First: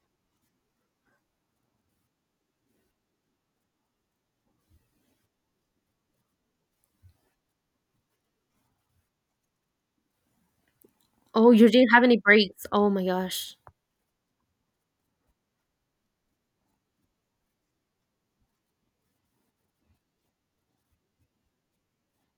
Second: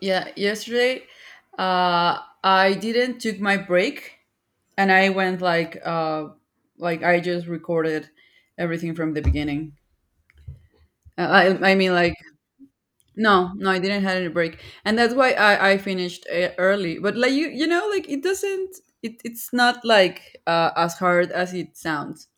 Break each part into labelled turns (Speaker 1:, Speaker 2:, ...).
Speaker 1: Yeah, yesterday uh I didn't took my break and I went like I just recorded everything from the beginning. Uh,
Speaker 2: Oh, you
Speaker 1: I I
Speaker 2: didn't
Speaker 1: mean
Speaker 2: have
Speaker 1: like
Speaker 2: any breaks. Oh my
Speaker 1: no,
Speaker 2: gosh.
Speaker 1: no, I didn't have any break. And that's why I finished early. But like, you know, like it doesn't it it's not like as hard as it sounds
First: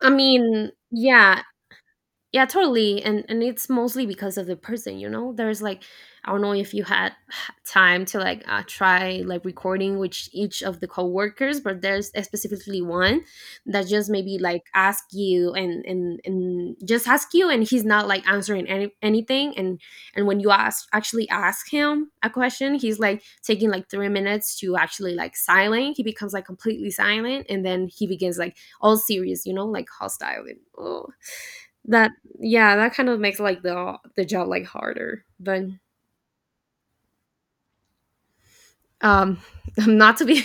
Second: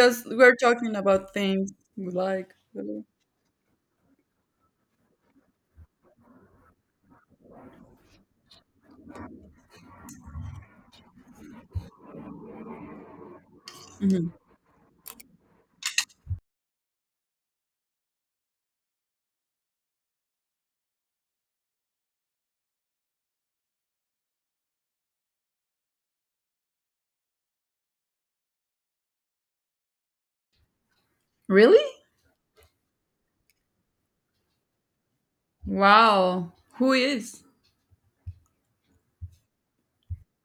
Speaker 1: we're talking about
Speaker 2: Yeah,
Speaker 1: things we
Speaker 2: yeah
Speaker 1: like.
Speaker 2: totally and it's mostly because of the person. There's like I don't know if you had time to like try like recording with each of the coworkers, but there's specifically one that just
Speaker 1: Mhm.
Speaker 2: maybe like ask you and just ask you and he's not like answering anything and when you ask actually ask him a question he's like taking like 3 minutes to actually like silent. He becomes like completely silent and then he begins like all serious, like hostile and oh
Speaker 1: Really?
Speaker 2: that yeah, that kind of makes like the job like harder. But
Speaker 1: Wow. Who is?
Speaker 2: um, not to be.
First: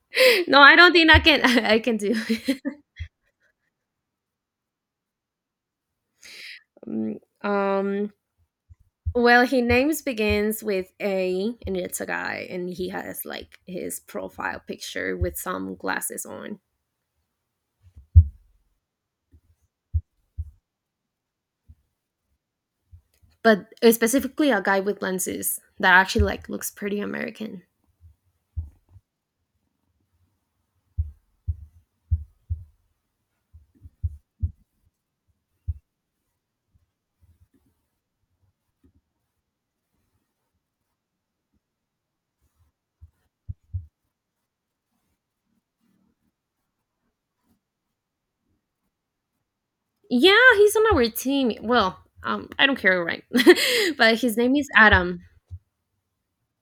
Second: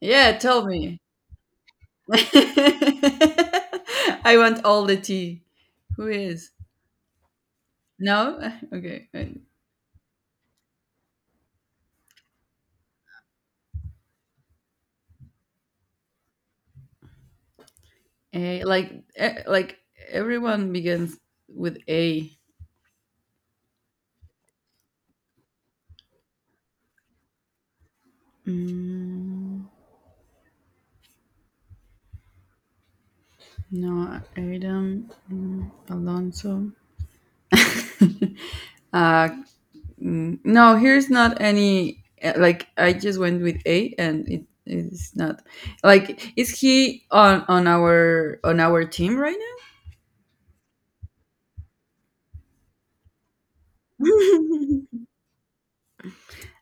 Speaker 1: Yeah,
Speaker 2: No,
Speaker 1: tell
Speaker 2: I don't
Speaker 1: me.
Speaker 2: think I can. I can do.
Speaker 1: I want all the tea. Who is?
Speaker 2: Mm, um.
Speaker 1: No? Okay.
Speaker 2: Well, his name's begins with A, and it's a guy, and he has like his profile picture with some glasses on,
Speaker 1: A, like, like, everyone begins with A.
Speaker 2: but specifically a guy with lenses that actually like looks pretty American.
Speaker 1: Mm, no, Adam, Alonso. uh, no, here's not any. Like, I just went with A, and it is not. Like, is he on our on our team right
Speaker 2: Yeah, he's on our team. Well, I don't care, right? But his name is
Speaker 1: now?
Speaker 2: Adam.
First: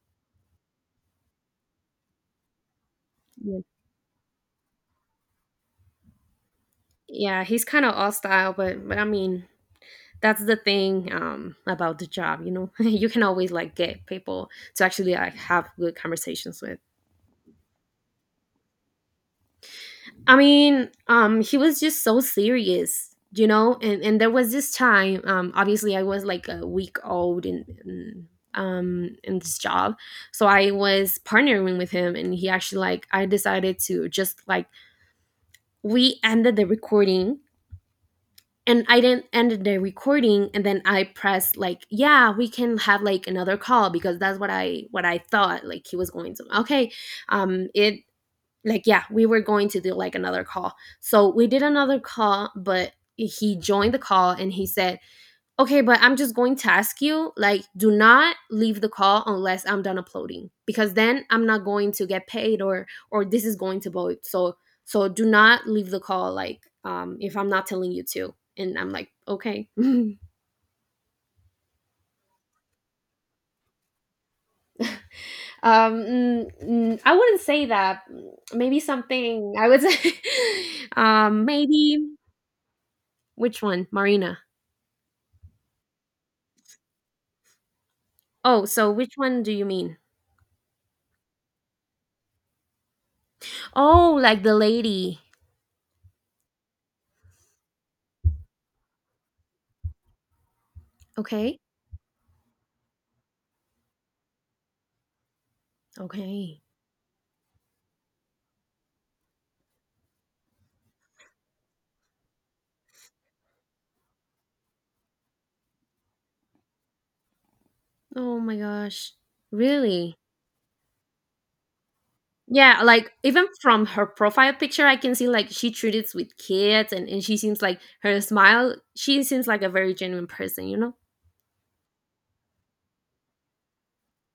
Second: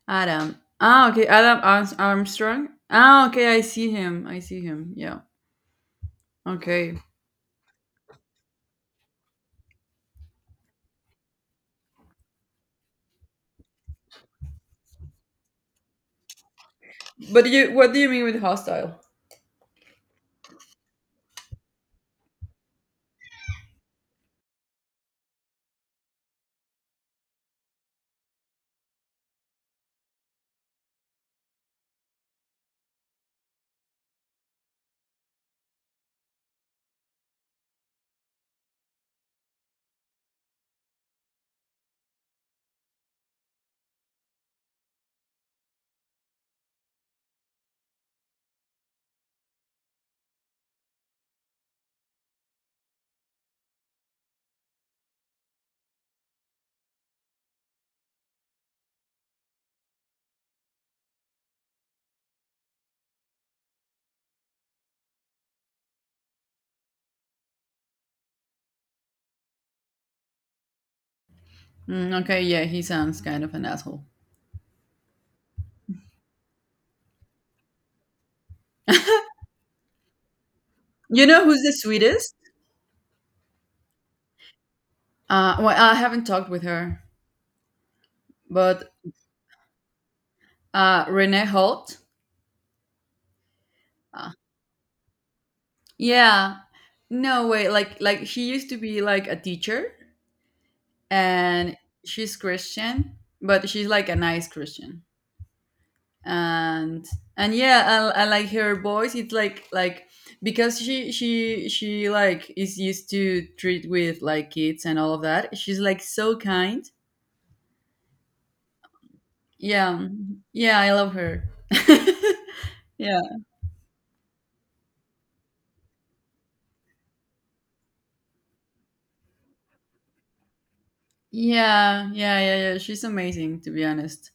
Speaker 1: Adam. Ah, okay. Adam Armstrong. Ah, okay.
Speaker 2: Yeah.
Speaker 1: I see him. I see him. Yeah. Okay.
Speaker 2: Yeah, he's kind of all style, but I mean, that's the thing about the job, you know. You can always like get people to actually like have good conversations with.
Speaker 1: But what do you mean with hostile?
Speaker 2: I mean, he was just so serious, you know. And there was this time, obviously, I was like a week old in this job, so I was partnering with him, and he actually like I decided to just like we ended the recording and I didn't end the recording and then I pressed like yeah we can have like another call because that's what I thought like he was going to okay it like yeah we were going to do like another call so we did another call but he joined the call and he said okay, but I'm just going to ask you like, do not leave the call unless I'm done uploading because then I'm not going to get paid or this is going to void. So so do not leave the call like if I'm not telling you to. And I'm like, okay.
Speaker 1: Okay. Yeah, he sounds kind of an asshole.
Speaker 2: I wouldn't say that. Maybe something I would say.
Speaker 1: You know who's the
Speaker 2: Maybe
Speaker 1: sweetest?
Speaker 2: which one, Marina?
Speaker 1: Well, I haven't talked with her,
Speaker 2: Oh, so
Speaker 1: but
Speaker 2: which one do you mean?
Speaker 1: Renee Holt.
Speaker 2: Oh,
Speaker 1: Uh,
Speaker 2: like the lady.
Speaker 1: yeah. No way. Like, she used to be like a teacher,
Speaker 2: Okay.
Speaker 1: and she's Christian, but she's like a nice Christian.
Speaker 2: Okay.
Speaker 1: and and yeah, I like her voice. It's like, because she like is used to treat with like kids and all of that. She's like so kind.
Speaker 2: Oh my gosh.
Speaker 1: Yeah.
Speaker 2: Really?
Speaker 1: Yeah, I love her. yeah.
Speaker 2: Yeah, like
Speaker 1: Yeah,
Speaker 2: even from her profile picture, I can see like she treats with kids, and she seems like her smile, she seems like a very genuine person, you know?
Speaker 1: yeah, yeah. Yeah, she's amazing, to be honest.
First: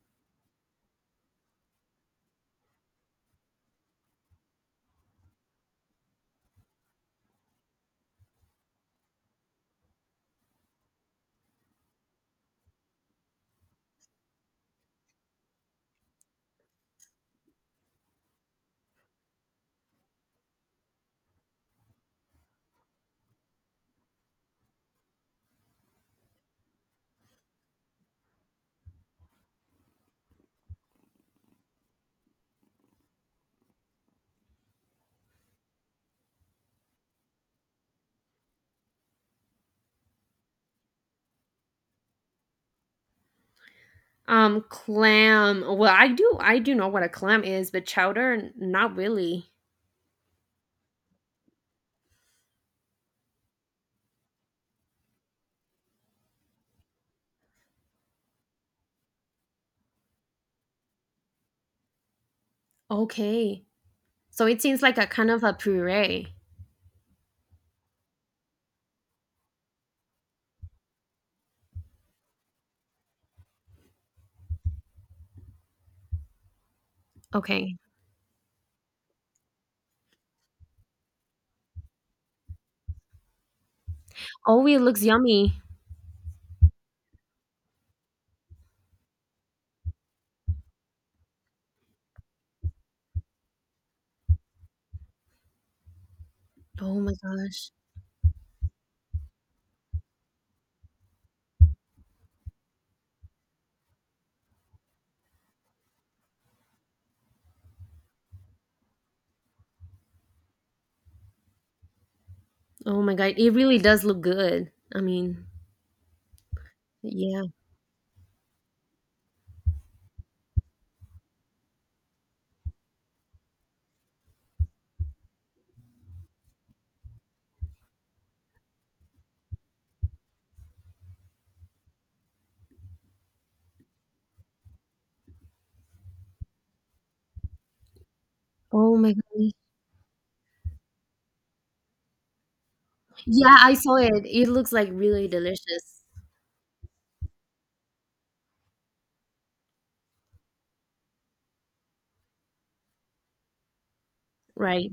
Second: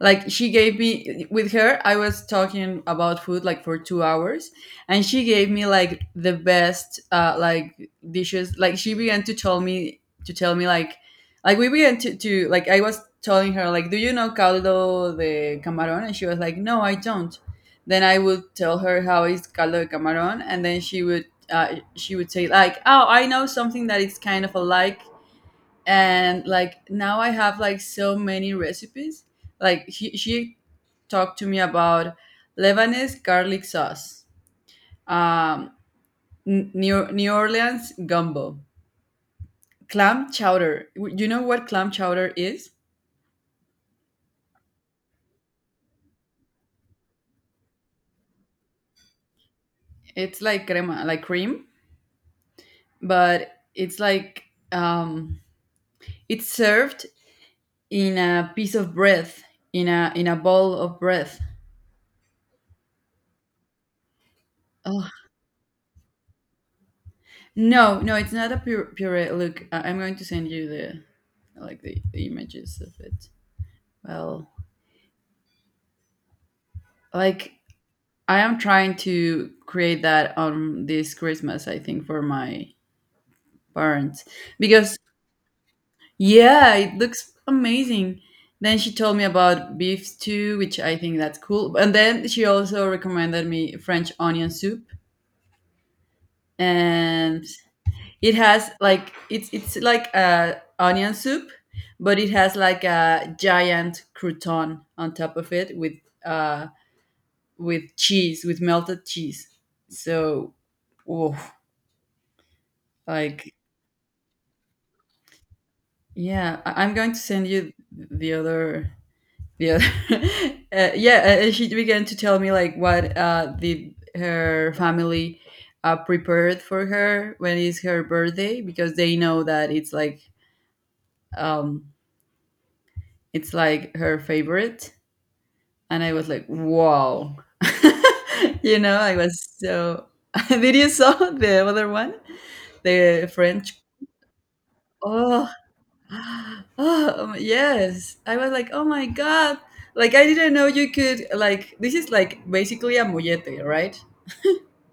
Speaker 1: Like, she gave me— with her I was talking about food like for 2 hours, and she gave me like the best like dishes. Like, she began to tell me like, we began to like— I was telling her like, do you know caldo de camarón? And she was like, no, I don't. Then I would tell her how is caldo de camarón, and then she would say like, oh, I know something that is kind of alike. And like, now I have like so many recipes. Like, she talked to me about Lebanese garlic sauce, um new Orleans gumbo, clam chowder. You know what clam chowder is?
Speaker 2: Clam. Well, I do know what a clam is, but chowder, not really.
Speaker 1: It's like crema, like cream, but it's like, um it's served in a piece of bread, in a bowl of bread.
Speaker 2: Okay. So it seems like a
Speaker 1: Oh.
Speaker 2: kind of a puree.
Speaker 1: No, no, it's not a puree. Look, I'm going to send you the— like, the images of it. Well, like,
Speaker 2: Okay.
Speaker 1: I am trying to create that on this Christmas, I think, for my parents
Speaker 2: Oh, it
Speaker 1: because,
Speaker 2: looks yummy.
Speaker 1: yeah, it looks amazing. Then she told me about beef stew, which I think that's cool. And then she also recommended me French onion soup.
Speaker 2: Oh my
Speaker 1: And
Speaker 2: gosh.
Speaker 1: it has like, it's like a onion soup, but it has like a giant crouton on top of it uh with cheese, with melted cheese. So, oh,
Speaker 2: Oh my god. It
Speaker 1: like,
Speaker 2: really does look good. I mean,
Speaker 1: yeah, I'm going to
Speaker 2: yeah.
Speaker 1: send you the other— the other. Yeah, and she began to tell me like, what the her family prepared for her when it's her birthday because they know that it's like, um it's like her favorite. And I was like, wow,
Speaker 2: Oh my
Speaker 1: I was
Speaker 2: god.
Speaker 1: so— did you saw the other one, the
Speaker 2: Yeah, I
Speaker 1: French—
Speaker 2: saw it. It looks like really
Speaker 1: oh,
Speaker 2: delicious,
Speaker 1: oh, yes, I was like, oh my God, like, I didn't know you could, like, this is like basically a mollete, right?
Speaker 2: right?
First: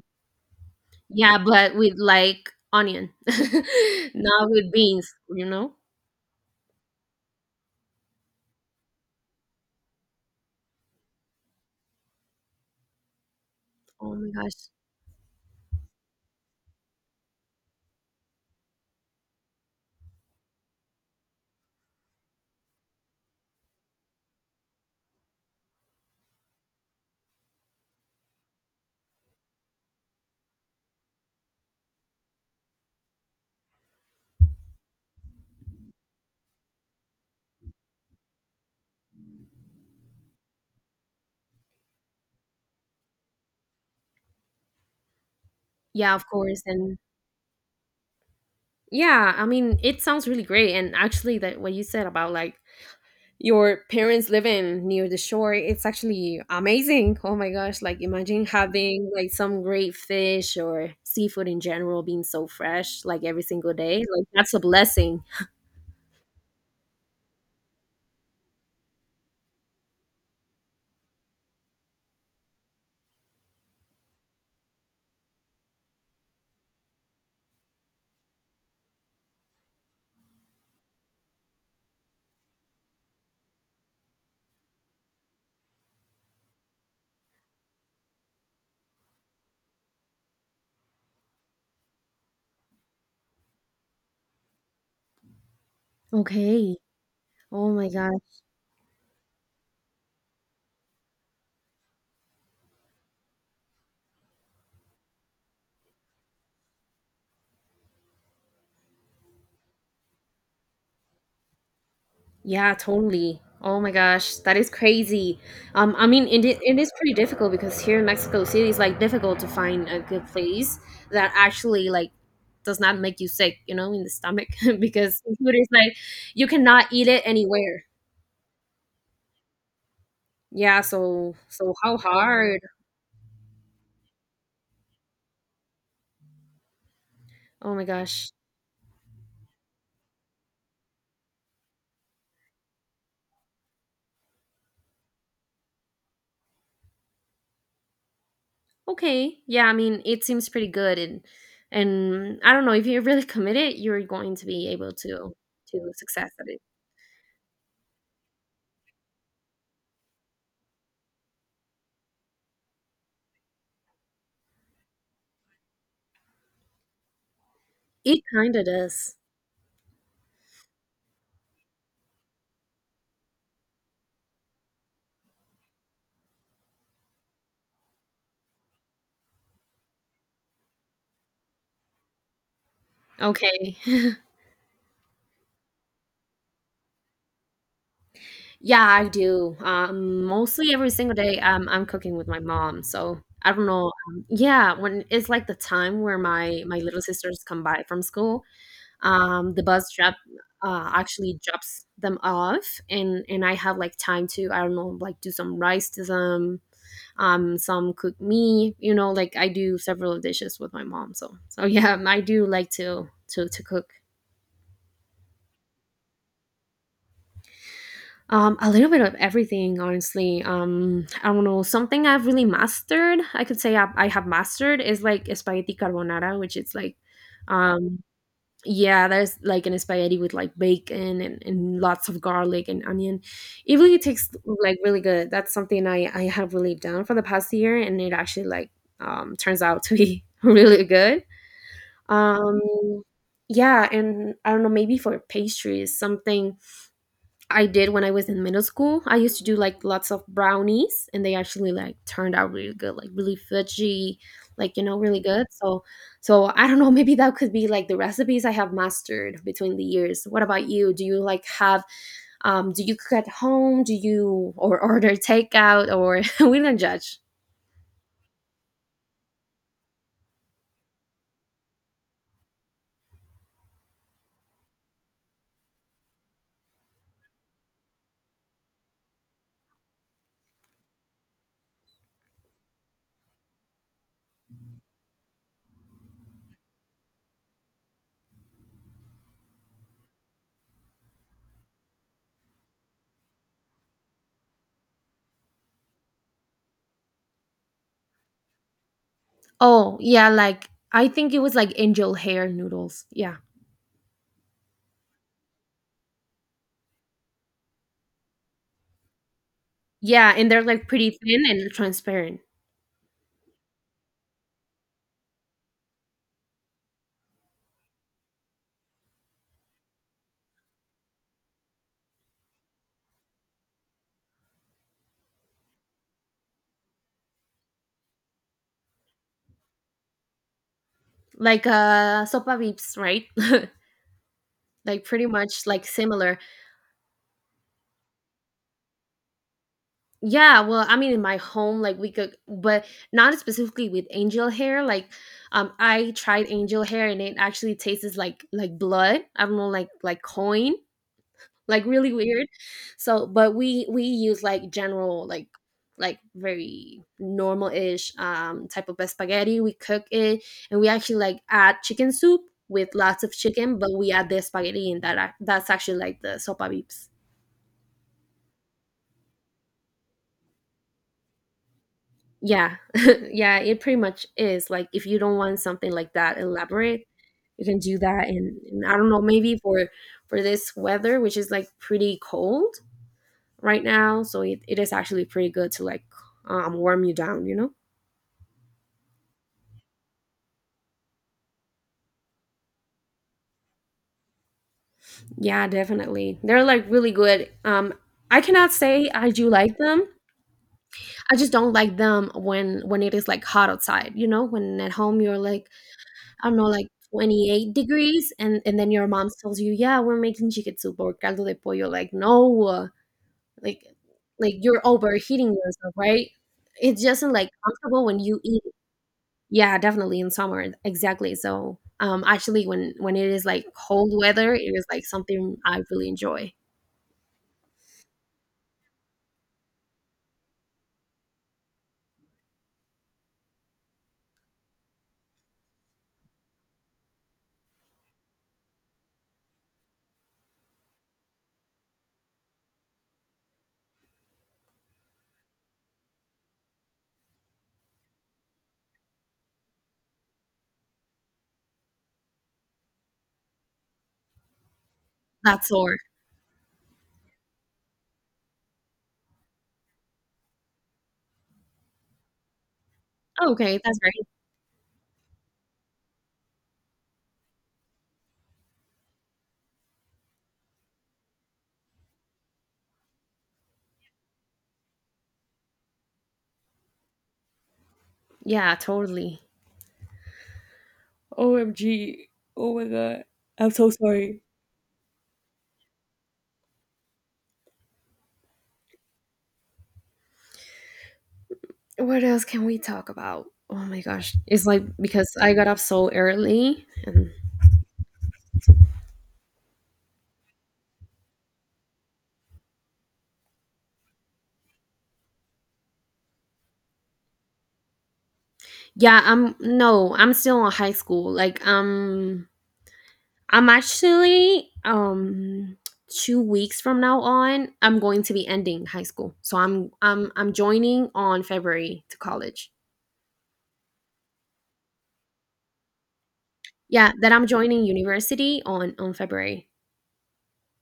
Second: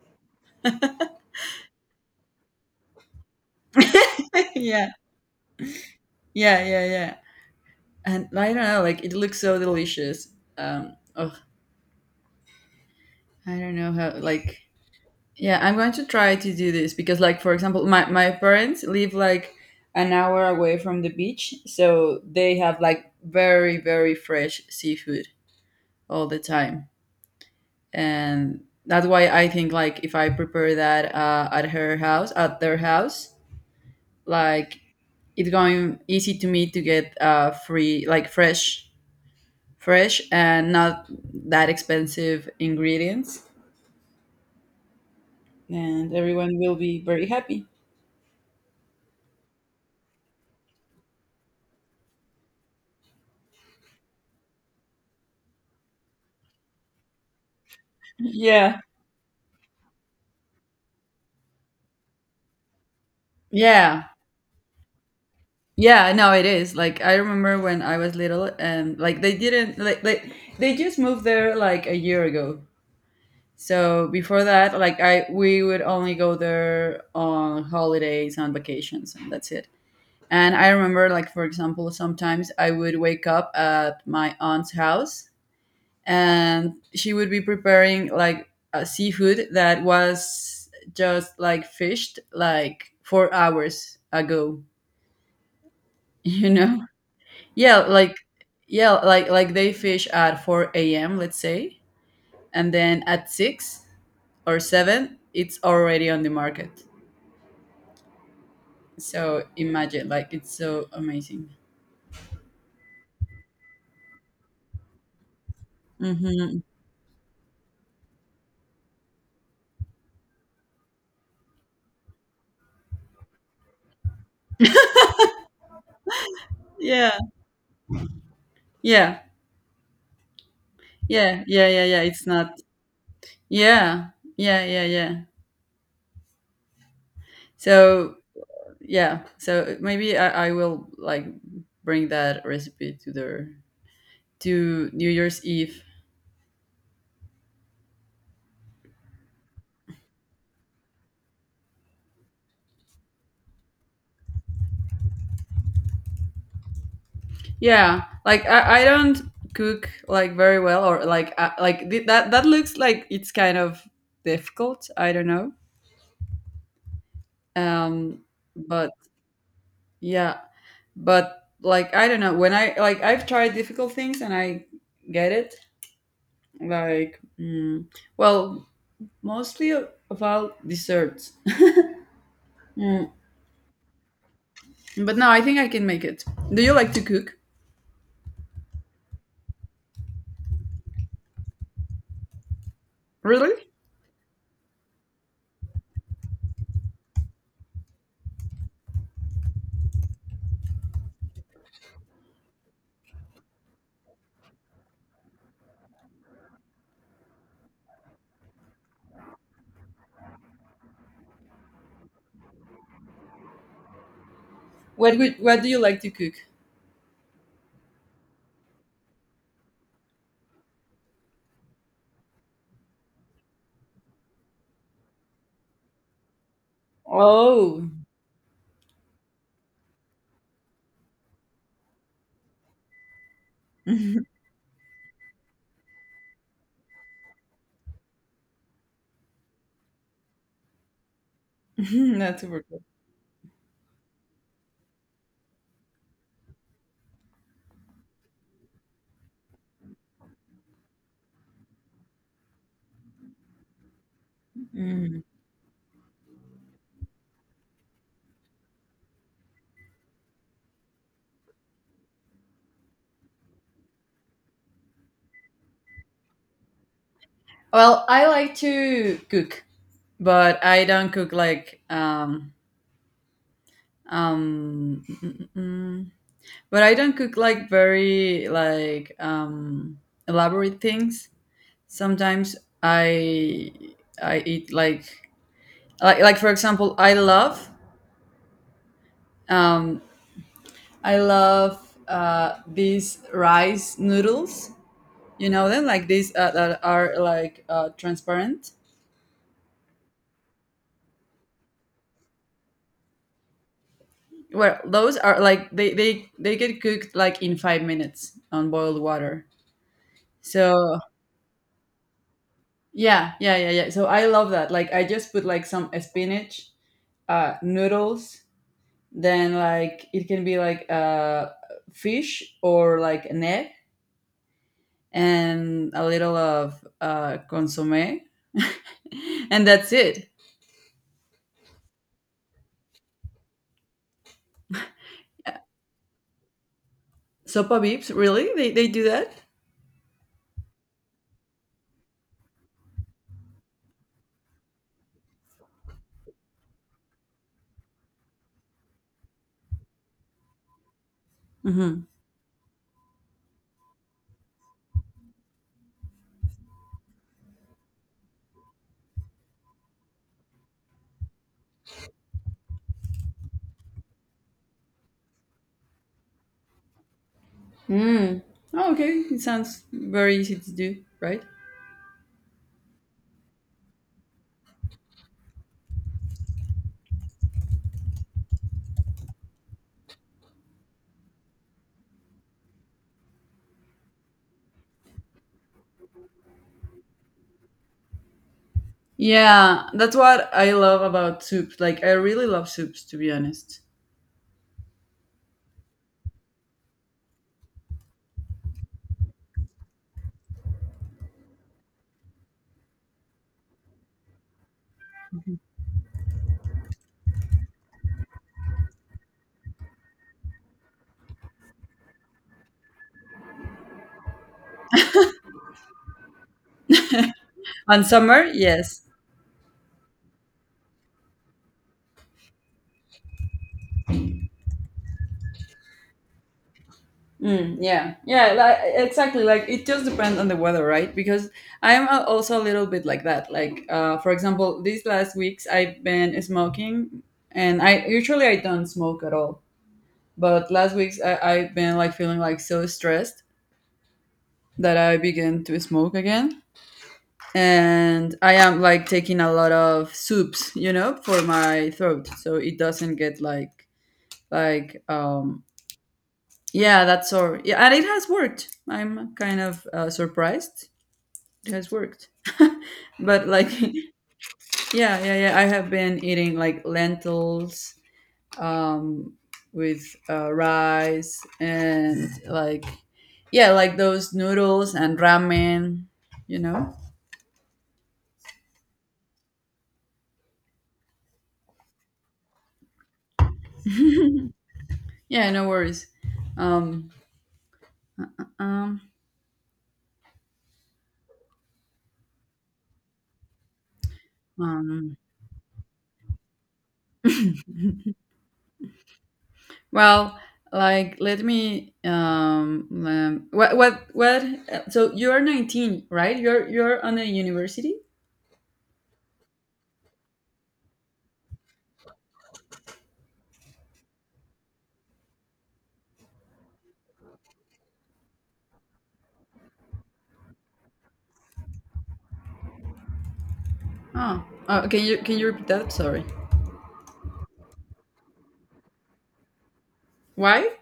Speaker 2: Yeah, but with like onion, not with
Speaker 1: yeah.
Speaker 2: beans, you know?
Speaker 1: Yeah, yeah, yeah. And I don't know, like, it looks so delicious. Oh, I don't know how,
Speaker 2: Oh my
Speaker 1: like—
Speaker 2: gosh.
Speaker 1: yeah, I'm going to try to do this because, like, for example, my parents live like an hour away from the beach, so they have like very, very fresh seafood all the time. And that's why I think, like, if I prepare that at her house, at their house, like, it's going easy to me to get free, like, fresh, fresh and not that expensive ingredients.
Speaker 2: Yeah,
Speaker 1: And
Speaker 2: of
Speaker 1: everyone
Speaker 2: course.
Speaker 1: will
Speaker 2: And
Speaker 1: be very happy.
Speaker 2: yeah, I mean, it sounds really great. And actually, that what you said about like your parents living near the shore, it's actually amazing. Oh my gosh. Like, imagine
Speaker 1: Yeah.
Speaker 2: having like some great fish or seafood in general being so fresh, like every single day.
Speaker 1: Yeah.
Speaker 2: Like, that's a blessing.
Speaker 1: Yeah, no, it is. Like, I remember when I was little, and like they didn't like they just moved there like a year ago. So before that, like, I we would only go there on holidays, on vacations, and that's it. And I remember, like, for example, sometimes I would wake up at my aunt's house, and she would be preparing like a seafood that was just like fished like 4 hours ago. You
Speaker 2: Okay.
Speaker 1: know?
Speaker 2: Oh
Speaker 1: Yeah,
Speaker 2: my
Speaker 1: like,
Speaker 2: gosh.
Speaker 1: like, they fish at 4 a.m., let's say, and then at 6 or 7 it's already on the market, so imagine, like, it's so amazing.
Speaker 2: Yeah, totally. Oh my gosh, that is crazy. I mean,
Speaker 1: Hmm.
Speaker 2: it is pretty difficult because here in Mexico City, it's like difficult to find a good place that actually like does not make you sick, you know, in the stomach because food is like you cannot eat
Speaker 1: Yeah.
Speaker 2: it anywhere.
Speaker 1: Yeah,
Speaker 2: Yeah, so
Speaker 1: yeah, yeah,
Speaker 2: so
Speaker 1: yeah,
Speaker 2: how
Speaker 1: yeah, it's not—
Speaker 2: hard?
Speaker 1: yeah, yeah, yeah, yeah.
Speaker 2: Oh my
Speaker 1: So,
Speaker 2: gosh.
Speaker 1: yeah, so maybe I will, like, bring that recipe to their— to New Year's Eve.
Speaker 2: Okay. Yeah, I mean, it seems pretty good and I don't know if you're really committed, you're going to be able to success at it.
Speaker 1: Yeah, like, I don't cook like very well, or like, like, that looks like it's kind of difficult. I don't know. Um,
Speaker 2: It kind of
Speaker 1: but
Speaker 2: does.
Speaker 1: yeah, but like, I don't know, when I, like, I've tried difficult things and I get it. Like, well, mostly about desserts. Mm,
Speaker 2: Okay.
Speaker 1: but no, I think I can make it. Do you like to cook?
Speaker 2: Yeah, I do. Mostly every single day, I'm cooking with my mom. So I
Speaker 1: Really?
Speaker 2: don't know. Yeah, when it's like the time where my little sisters come by from school, the bus drop actually drops them off, and I have like time to I don't know like do some rice to them, some cook me. You know, like I do several dishes with my mom. So so yeah, I do like to cook.
Speaker 1: What do you like to cook?
Speaker 2: A little bit of everything, honestly. I don't know. Something I've really mastered, I could say I have mastered, is like spaghetti carbonara, which is like,
Speaker 1: Oh,
Speaker 2: um, yeah, there's like an spaghetti with like bacon and lots of garlic and onion. It really tastes like really good. That's something I have really done for the past year, and it actually like turns out to be really good.
Speaker 1: that's
Speaker 2: Um,
Speaker 1: super
Speaker 2: yeah, and I don't know, maybe for pastries, something I did when I was in middle school. I used to do like lots of brownies and they actually like turned out really good, like really fudgy, like you know, really
Speaker 1: cool.
Speaker 2: good. So so I don't know, maybe that could be like the recipes I have mastered between the years. What about you? Do you like have do you cook at home? Do you or order takeout or we don't judge.
Speaker 1: Well, I like to cook, but I don't cook like, um mm, mm, mm. but I don't cook like very, like, elaborate things. Sometimes I I eat like, like, for example, I love, um I love these rice noodles. You know them, like, these that are like transparent.
Speaker 2: Oh, yeah, like I think it was like angel hair noodles. Yeah.
Speaker 1: Well, those are like, they get cooked like in 5 minutes on boiled water.
Speaker 2: Yeah, and they're
Speaker 1: So,
Speaker 2: like pretty thin and transparent.
Speaker 1: yeah, yeah, yeah, yeah. So I love that. Like, I just put like some spinach, noodles. Then like, it can be like, fish or like an egg and a little of consommé, and that's it.
Speaker 2: Like sopa beeps, right? Like pretty much like similar.
Speaker 1: Sopa beeps, really? They do that?
Speaker 2: Yeah, well, I mean in my home like we could but not specifically with angel hair. Like I tried angel hair and it actually tastes like blood. I don't know like coin. Like
Speaker 1: Mm-hmm.
Speaker 2: really weird. So, but we use like general like very normal-ish type of spaghetti. We cook it and we actually like add chicken soup with lots of chicken, but we add the spaghetti and that that's actually like the sopa beeps.
Speaker 1: Mm. Oh, okay, it sounds very easy to do, right?
Speaker 2: Yeah. Yeah, it pretty much is, like, if you don't want something like that elaborate, you can do that and I don't know, maybe for this weather, which is, like, pretty cold right now, so it is actually pretty good to, like, warm you down, you know?
Speaker 1: Yeah, that's what I love about soups. Like, I really love soups, to be honest.
Speaker 2: Yeah, definitely. They're, like, really good. I cannot say I do like them. I just don't like them when it is, like, hot outside, you know? When at home, you're like, I don't know, like 28 degrees, and then your mom tells you, "Yeah, we're making chicken soup or caldo de pollo." Like, no, like, like you're overheating yourself, right? It just isn't like
Speaker 1: On
Speaker 2: comfortable when you
Speaker 1: summer,
Speaker 2: eat it.
Speaker 1: yes.
Speaker 2: Yeah, definitely in summer, exactly. So, actually, when it is like cold weather, it is like something I really enjoy.
Speaker 1: Yeah, yeah, like, exactly. Like, it just depends on the weather, right? Because I'm also a little bit like that. Like, for example, these last weeks I've been smoking, and I usually I don't smoke at all. But last weeks I've been like feeling like so stressed that I began to smoke again. And I am like taking a lot of soups, you know, for my throat, so it doesn't get like, like um
Speaker 2: That's or
Speaker 1: yeah, that's all. Yeah, and it has worked. I'm kind of surprised it has worked. But like,
Speaker 2: okay,
Speaker 1: yeah,
Speaker 2: that's right.
Speaker 1: yeah, yeah, I have been eating like lentils, um with rice and, like, yeah, like those noodles and ramen, you know.
Speaker 2: Yeah, totally. OMG. Oh my god. I'm so sorry.
Speaker 1: Yeah, no worries. Um um
Speaker 2: What else can we talk about? Oh my gosh. It's like
Speaker 1: um,
Speaker 2: because I got up so early and
Speaker 1: Well, like, let me, what so you're 19, right? You're on a university?
Speaker 2: yeah, I'm no, I'm still in high school. Like I'm actually 2 weeks from now on I'm going to be ending high school. So I'm joining on February to college.
Speaker 1: Oh. Oh, can you repeat that? Sorry.
Speaker 2: Yeah, that I'm joining university on February.
Speaker 1: Why?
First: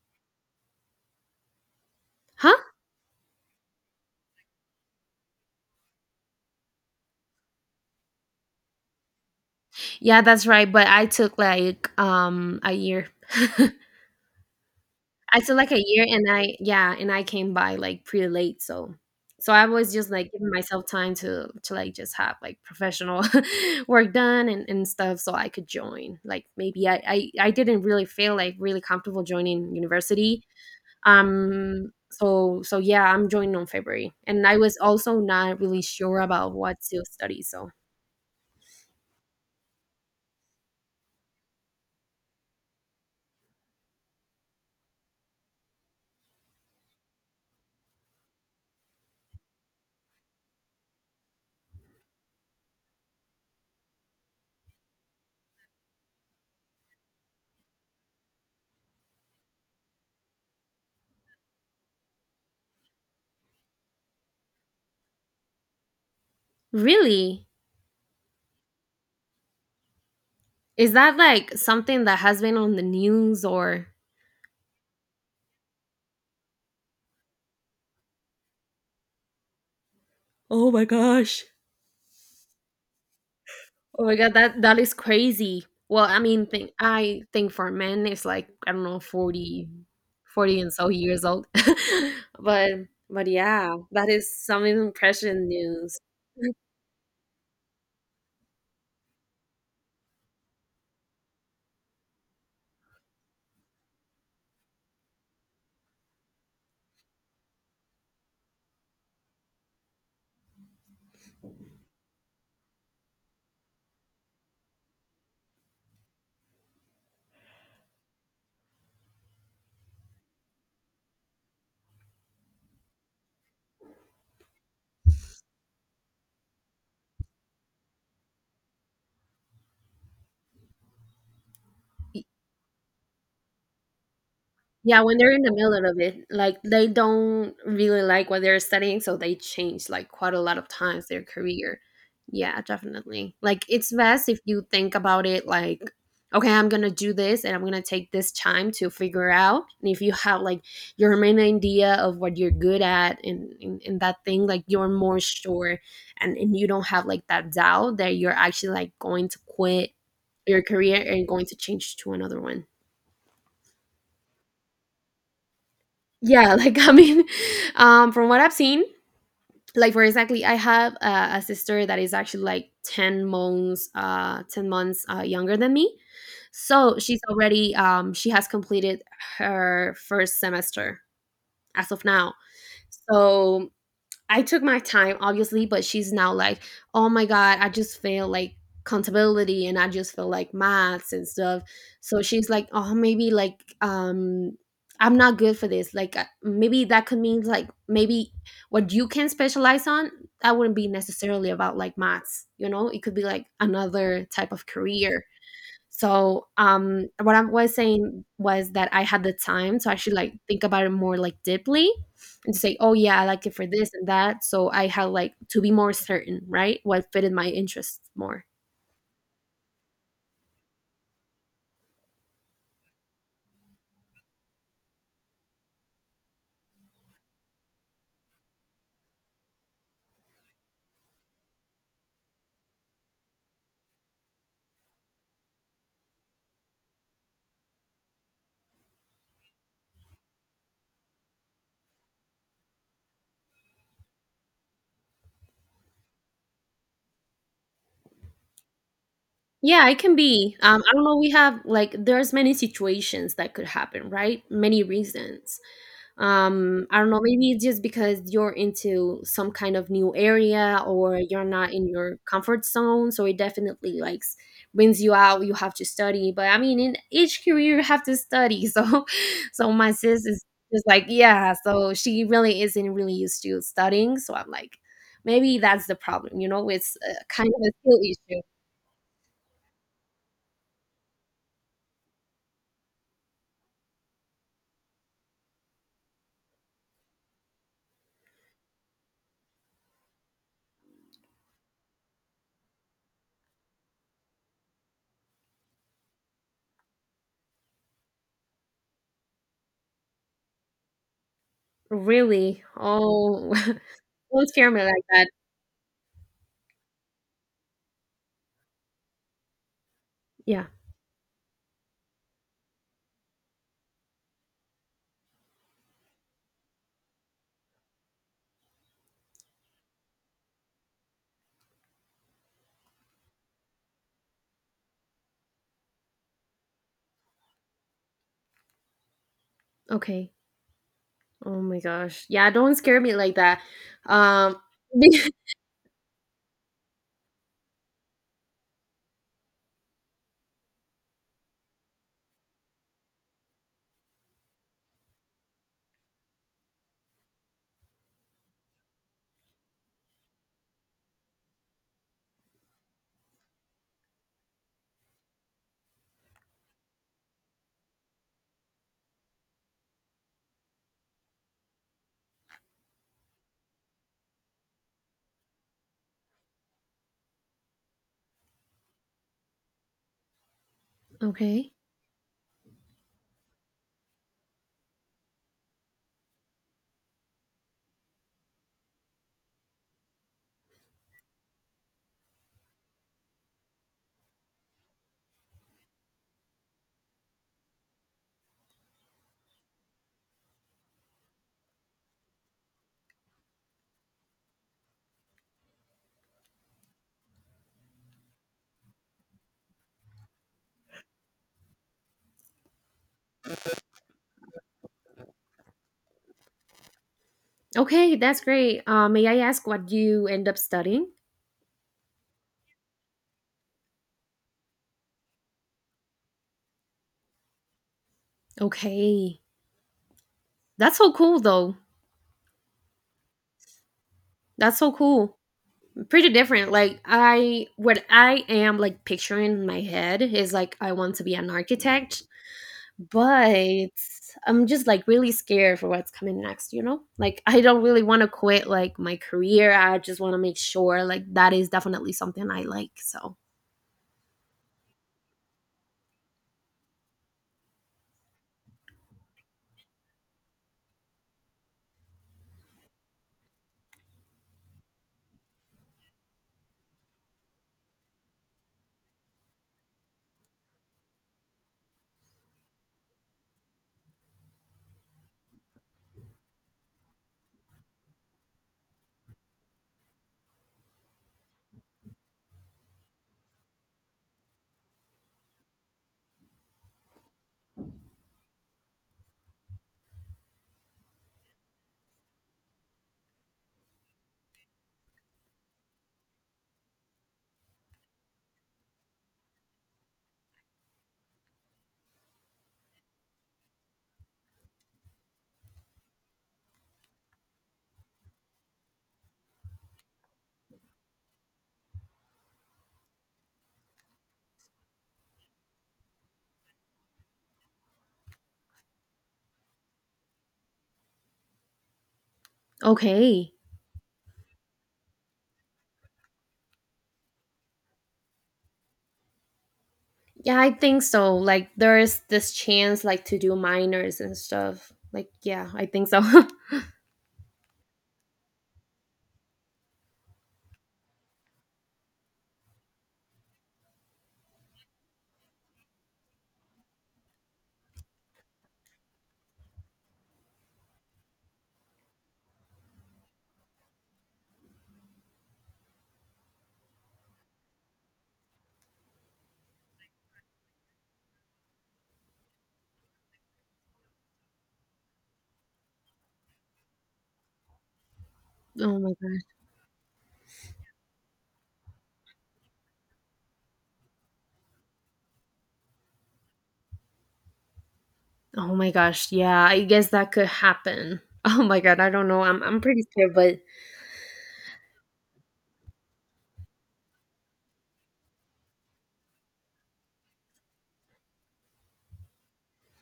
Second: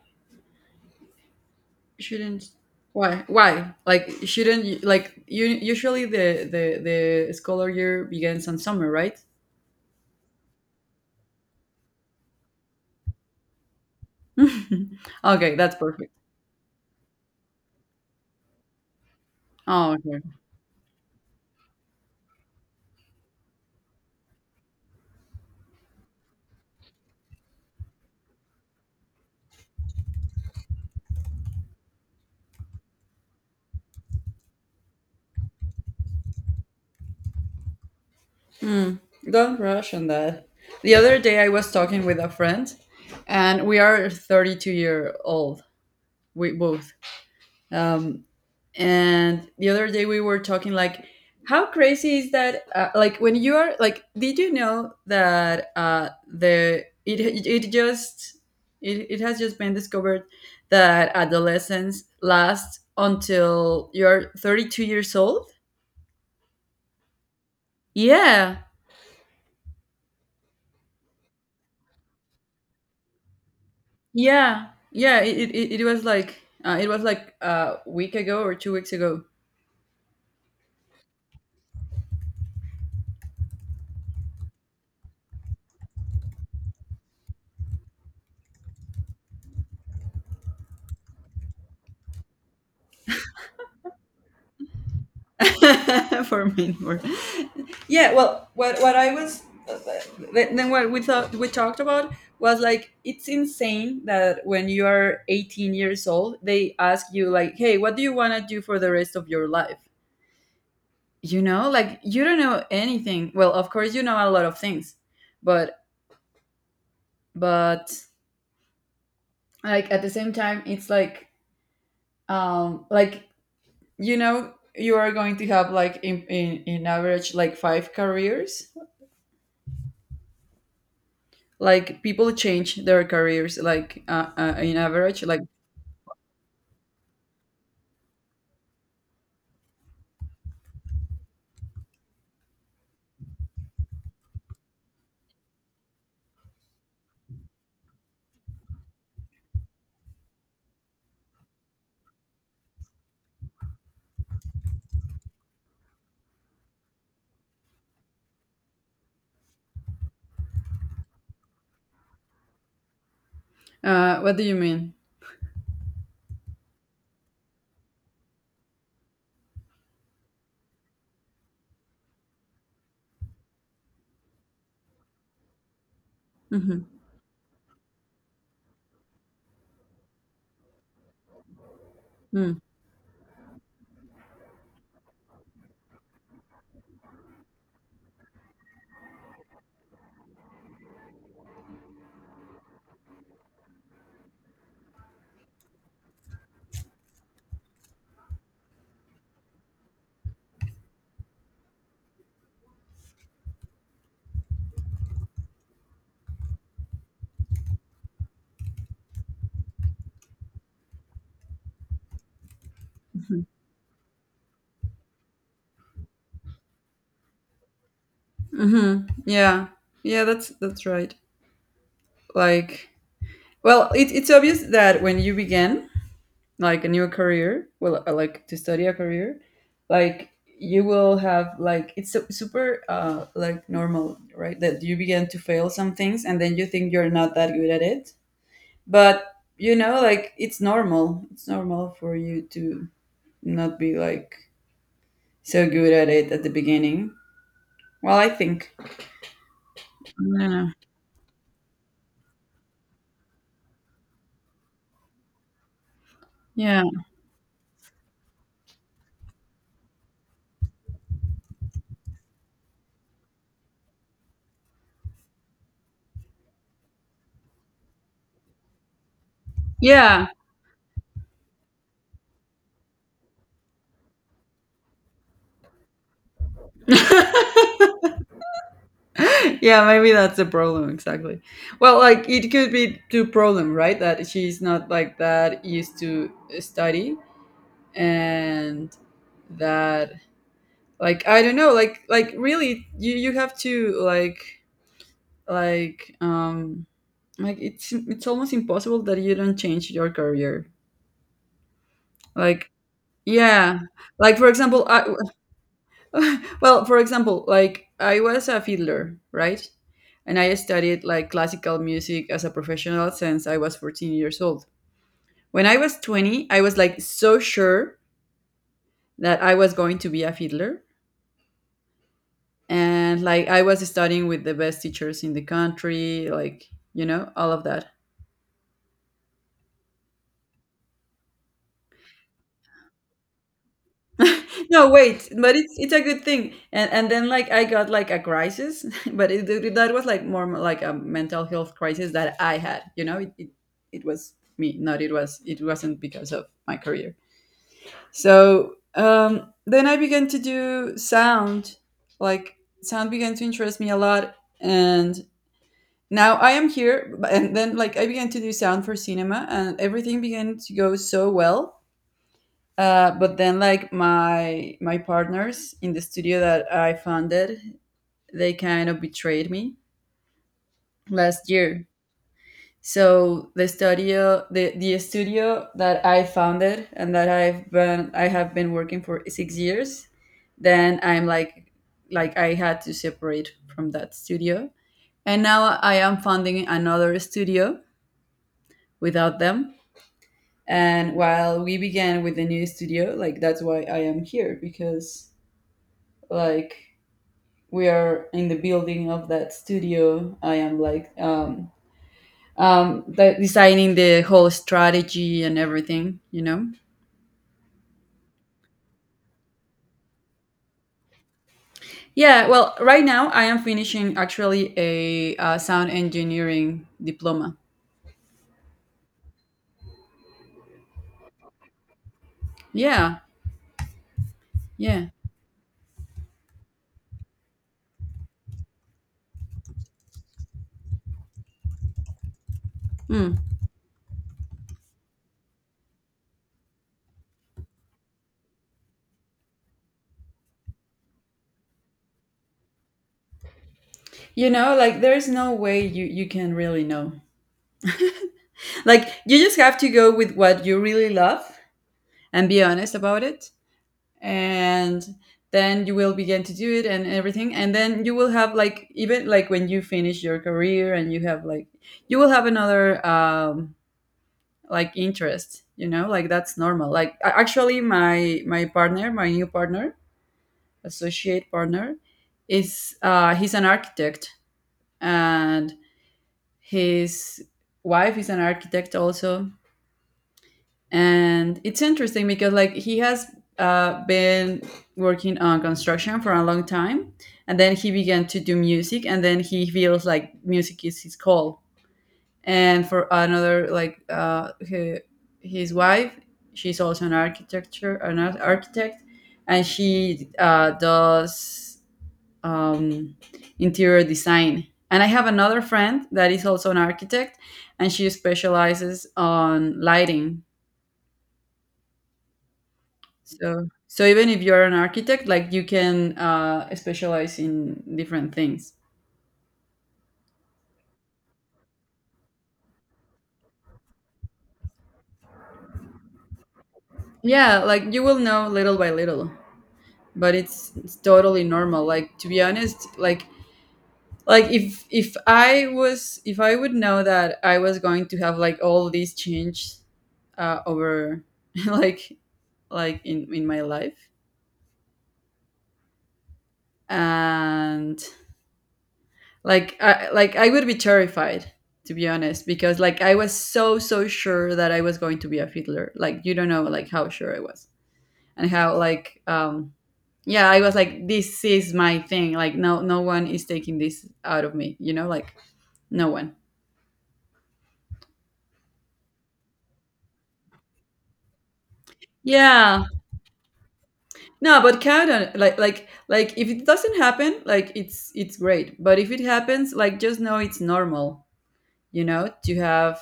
Speaker 1: Shouldn't
Speaker 2: Huh?
Speaker 1: why? Why? Like, shouldn't you, like, you usually— the scholar year begins on summer, right?
Speaker 2: Yeah, that's right, but I took like a year. I took
Speaker 1: okay,
Speaker 2: like
Speaker 1: that's
Speaker 2: a year
Speaker 1: perfect.
Speaker 2: and I yeah, and I came by like pretty late, so so I was
Speaker 1: Oh,
Speaker 2: just
Speaker 1: okay.
Speaker 2: like giving myself time to like just have like professional work done and stuff so I could join. Like maybe I didn't really feel like really comfortable joining university. So so yeah, I'm joining on February. And I was also not really sure about what to study, so
Speaker 1: Don't rush on that. The other day I was talking with a friend, and we are 32-year-old. We both. Um, and the other day we were talking like, how crazy is that, like, when you are like— did you know that the it it just it, it has just been discovered that adolescence lasts until you're 32 years old?
Speaker 2: really?
Speaker 1: Yeah,
Speaker 2: Is that like something that has been on the news or
Speaker 1: yeah, yeah, it was like, it was like a week ago or 2 weeks ago.
Speaker 2: oh my gosh. Oh my god, that that is crazy. Well, I mean, think, I think for men it's like I don't know 40, 40 and so years old, but but yeah, that is some impression news.
Speaker 1: for me or— yeah, well, what I was— then what we talked about was like, it's insane that when you are 18 years old they ask you like, hey, what do you want to do for the rest of your life? You know, like, you don't know anything. Well, of course you know a lot of things, but, but like, at the same time it's like, um like you know you are going to have, like, in average, like, 5 careers. Like, people change their careers, like, in
Speaker 2: Yeah, when
Speaker 1: average.
Speaker 2: they're in
Speaker 1: Like,
Speaker 2: the middle of it, like they don't really like what they're studying, so they change like quite a lot of times their career. Yeah, definitely. Like it's best if you think about it like, okay, I'm gonna do this and I'm gonna take this time to figure out. And if you have like your main idea of what you're good at in that thing, like you're more sure and you don't have like that doubt that you're actually like going to quit your career and going to change to another one.
Speaker 1: what do you mean?
Speaker 2: Yeah, like I mean, From what I've seen, like for exactly, I have a sister that is actually like 10 months, younger than me.
Speaker 1: Mm-hmm.
Speaker 2: So she's already, she has completed her first semester as of now.
Speaker 1: Mm-hmm.
Speaker 2: So I took my time, obviously, but she's now like, oh my God, I just feel like accountability and I just feel like maths and stuff. So she's like, oh, I'm not good for this. Like, maybe that could mean like maybe what you can specialize on, that wouldn't be necessarily about like maths, you know? It could be like another type of career. So what I was saying was that I had the time to actually like think about it more like deeply and to say, oh yeah, I
Speaker 1: Mm-hmm.
Speaker 2: like it for this and that. So I had like to be more certain, right? What fitted my interests more.
Speaker 1: Mm-hmm. Yeah, yeah, that's right. Like, well, it's obvious that when you begin like a new career, well, like, to study a career, like, you will have, like, it's super like normal, right? That you begin to fail some things and then you think you're not that good at it, but you know, like, it's normal. It's normal for you to not be like so good at it at the beginning. Well, I think.
Speaker 2: Yeah, it can be.
Speaker 1: Yeah.
Speaker 2: I don't know. We have like there's many situations that could happen, right? Many reasons.
Speaker 1: Yeah.
Speaker 2: I don't know, maybe it's just because you're into some kind of new area or you're not in your comfort zone, so it definitely like brings you out. You have to study, but I mean, in each career you have to study. So my sis
Speaker 1: Yeah.
Speaker 2: is just like, yeah, so she really isn't really used to studying, so I'm like, maybe that's the problem. You know, it's kind of a skill issue.
Speaker 1: yeah, maybe that's the problem, exactly. Well, like it could be the problem, right? That she's not like that used to study and that like I don't know, like really you have to like um like it's almost impossible that you don't change your career.
Speaker 2: Really?
Speaker 1: Like
Speaker 2: Oh,
Speaker 1: yeah, like for
Speaker 2: don't scare me
Speaker 1: example,
Speaker 2: like that.
Speaker 1: well, for example, like I was a fiddler, right? And I
Speaker 2: Yeah,
Speaker 1: studied like classical music as a professional since I was 14 years old. When I was 20, I was like so sure that I was going to be a fiddler. And like I was studying with the best teachers in the country, like, you know, all of that.
Speaker 2: okay. Oh my gosh. Yeah, don't scare me like that. Um,
Speaker 1: No, wait, but it's a good thing. And then like I got like a crisis, but that was like more like a mental health crisis that I had. You know, it was me, not it wasn't because of my career. So then I began to do sound, like sound began to interest me a lot, and now I am here. And then like I began to do sound for cinema, and everything began to go so well, but then like my partners in the studio that I founded, they kind of betrayed me last
Speaker 2: okay.
Speaker 1: year. So the studio that I founded and that I have been working for 6 years, then I'm like, I had to separate from that studio. And now I am founding another studio without them. And while we began with the new studio, like that's why I am here, because like we are in the building of that studio. I am designing the whole strategy and everything.
Speaker 2: Okay, that's great. May I ask what you end up studying?
Speaker 1: Yeah, well, right now I am finishing actually a sound engineering diploma.
Speaker 2: Okay. That's so cool though.
Speaker 1: Yeah.
Speaker 2: That's so
Speaker 1: Yeah.
Speaker 2: cool. Pretty different. Like, I what I am like picturing in my head is like I want to be an architect,
Speaker 1: Mm.
Speaker 2: but I'm just like really scared for what's coming next, you know? Like I don't really want to quit like my career. I just want to make sure like that is definitely something I like. So,
Speaker 1: You know, like there's no way you can really know. Like you just have to go with what you really love and be honest about it, and then you will begin to do it and everything. And then you will have, like, even like when you finish your career and you have, like, you will have another like interest, you know. Like that's normal. Like actually my new partner, associate partner, is he's an architect. And his wife is an architect also. And it's interesting because, like, he has been working on construction for a long time, and then he began to do music, and then he feels like music is his call. And for another, like, his wife, she's also an architect. And she, does, um, interior design. And I have another friend that is also an architect, and she specializes on lighting.
Speaker 2: okay.
Speaker 1: So even if you're an architect, like you can specialize in different things.
Speaker 2: Yeah, I think so. Like there is this chance like to do minors and stuff. Like yeah, I think so. Oh
Speaker 1: Yeah, like you will know little by little, but it's totally normal. Like, to be honest, like if I would know that I was going to have like all these change, over, like in my life, and like like I would be terrified, to be honest, because like I was so so sure that I was going to be a fiddler. Like, you don't know like how sure I was, and how,
Speaker 2: my
Speaker 1: like,
Speaker 2: god.
Speaker 1: yeah, I was like, this is my thing, like, no, no one is taking this out of me, like no one.
Speaker 2: Oh my gosh. Yeah, I guess that could happen. Oh my god, I don't know. I'm
Speaker 1: Yeah,
Speaker 2: pretty scared, but
Speaker 1: no, but count on, like, if it doesn't happen, like it's great, but if it happens, like just know it's normal, you know, to have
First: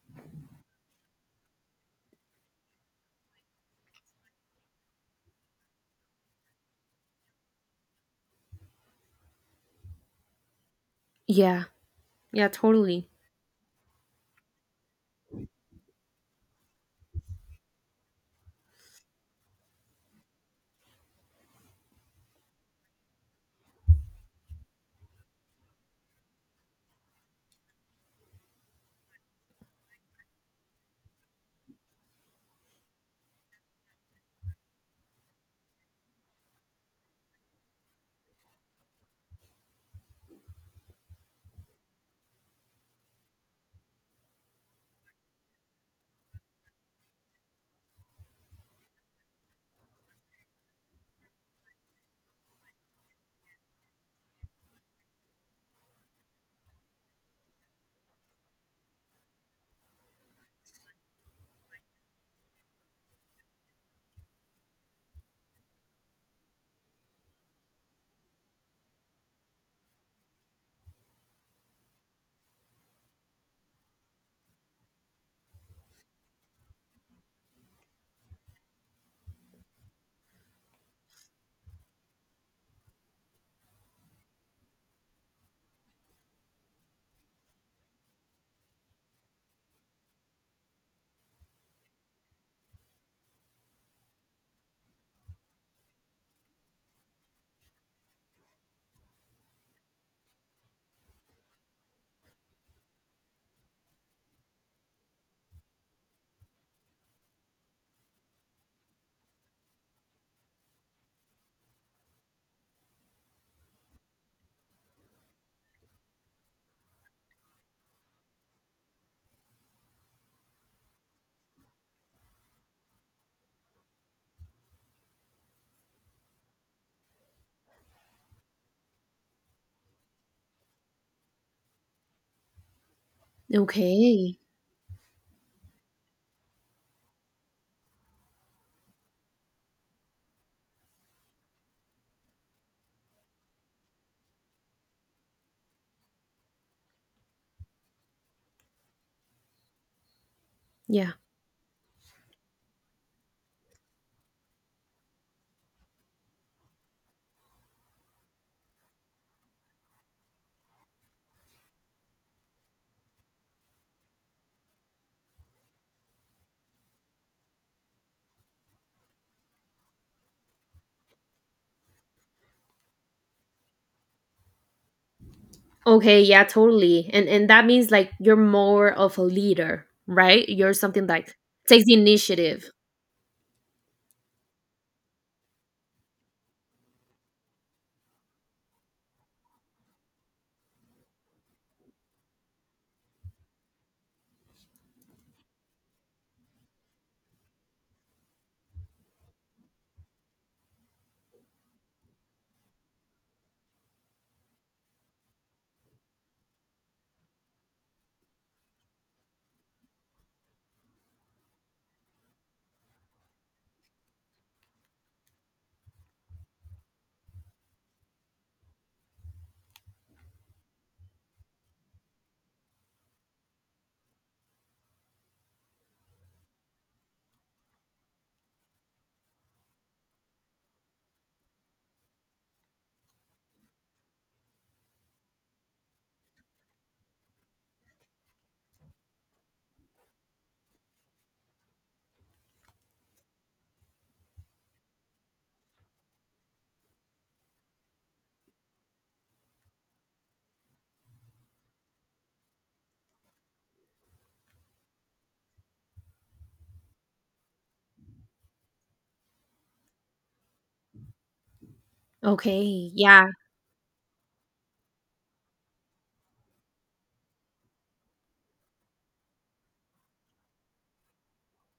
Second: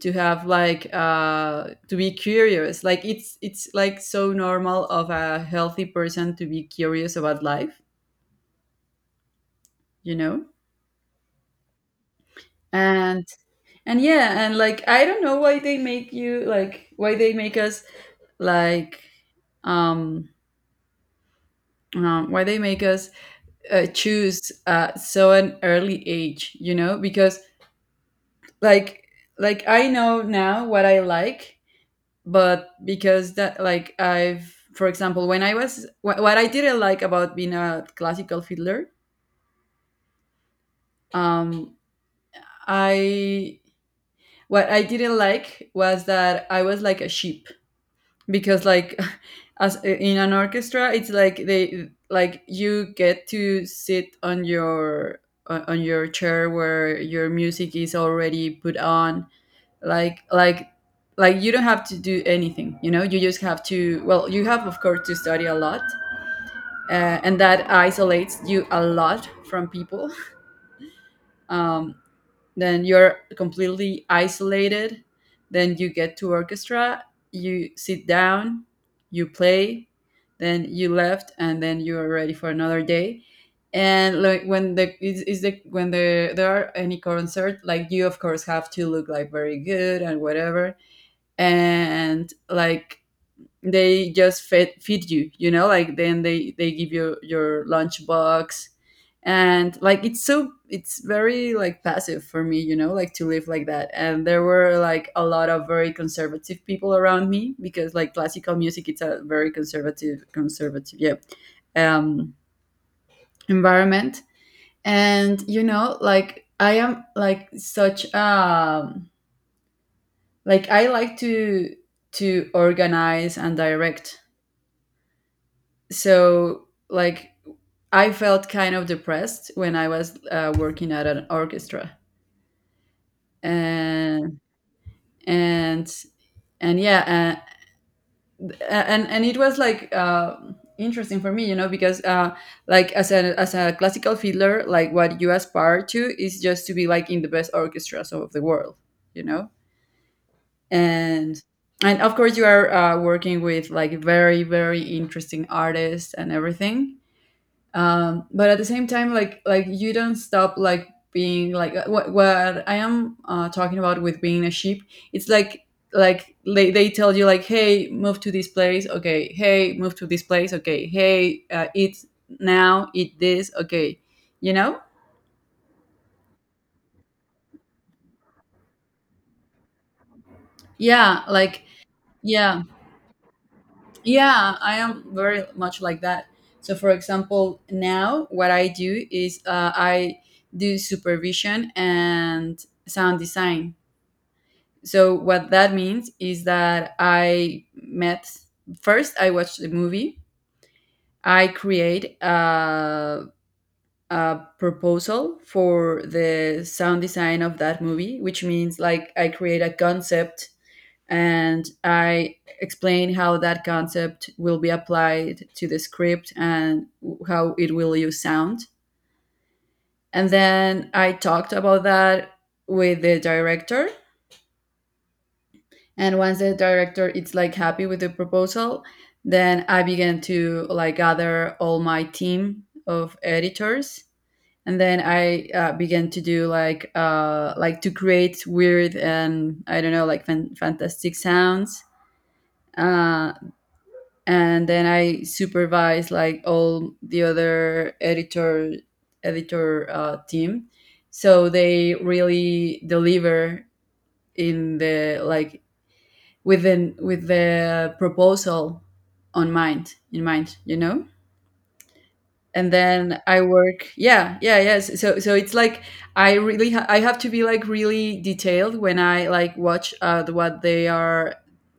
Speaker 1: like, to be curious. Like it's like so normal of a healthy person to be curious about life you know
Speaker 2: yeah. Yeah, totally.
Speaker 1: and and, yeah, and like I don't know why they make us like um, um why they make us choose so an early age, you know. Because like I know now what I like. But because that, like, I've for example, when what I didn't like about being a classical fiddler, um I what I didn't like was that I was like a sheep. Because, like, as in an orchestra, it's like they, like, you get to sit on your, on your chair where your music is already put on, like like you don't have to do anything, you know. You have of course to study a lot, and that isolates you a lot from people. um, then you're completely isolated. Then you get to orchestra, you sit down, you play, then you left, and then you are ready for another day. And like, when the is the when the there are any concert, like you of course have to look like very good and whatever. And like they just fed feed you, you know. Like then they give you your lunchbox, and like it's, it's very like passive for me, you know, like to live like that. And there were like a lot of very conservative people around me, because like classical music, it's a very conservative, conservative, um environment. And you know, like I am like such, like I like to organize and direct. So like, I felt kind of depressed when I was, working at an orchestra,
Speaker 2: Okay.
Speaker 1: and and and yeah, and it was like, interesting for me, you know, because, like as a classical fiddler, like what you aspire to is just to be like in the best orchestras of the world, you know.
Speaker 2: Yeah.
Speaker 1: And and of course you are, working with like very very interesting artists and everything. But at the same time, like you don't stop like being, like, what I am, talking about with being a sheep. It's like, they tell you like, hey, move to this place, okay, hey, move to this place, okay, hey, eat, now eat this, okay, you know.
Speaker 2: Okay, yeah, totally. And that means like you're more of a leader, right? You're something
Speaker 1: Yeah,
Speaker 2: like
Speaker 1: like,
Speaker 2: takes the
Speaker 1: yeah,
Speaker 2: initiative.
Speaker 1: yeah, I am very much like that. So for example, now what I do is, I do supervision and sound design. So what that means is that I met first I watched the movie. I create a proposal for the sound design of that movie, which means like I create a concept, and I explain how that concept will be applied to the script and how it will use sound. And then I talked about that with the director. And once the director is like happy with the proposal, then I began to like gather all my team of editors. And then I, began to do like, like to create weird and I don't know, like fantastic sounds, uh and then I supervised like all the other editor, team, so they really deliver in the, like, with the proposal on mind in mind, you know. And
Speaker 2: Okay.
Speaker 1: then
Speaker 2: Yeah.
Speaker 1: I work, yeah, yeah, yes. So it's like I really ha- I have to be like really detailed when I like watch, what they are,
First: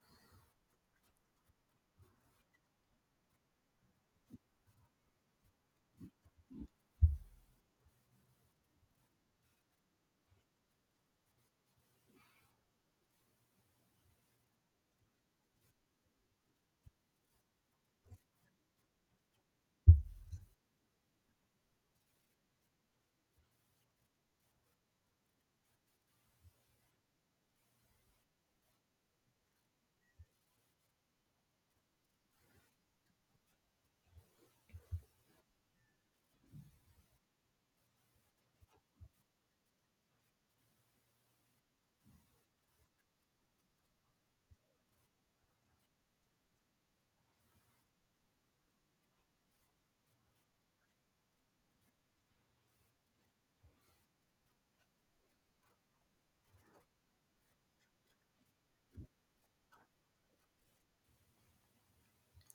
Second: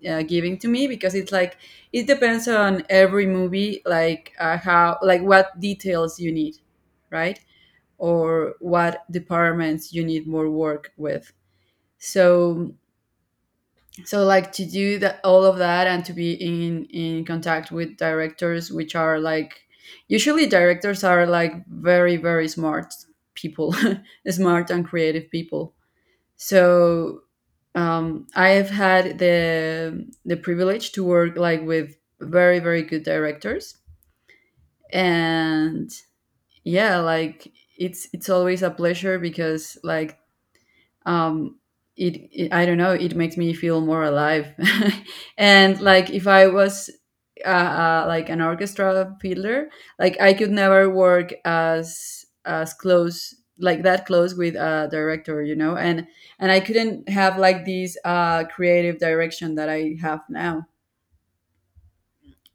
Speaker 1: giving to me, because it's like it depends on every movie, like, how, like, what details you need, right, or what departments you need more work with. So so like to do that, all of that, and to be in contact with directors, which are like usually directors are like very very smart people. Smart and creative people. So, I've had the privilege to work like with very very good directors. And yeah, like it's always a pleasure because, like, um it, I don't know, it makes me feel more alive. And like if I was, like an orchestra fiddler, like I could never work as close, like that close, with a director, you know. And I couldn't have like this, creative direction that I have now.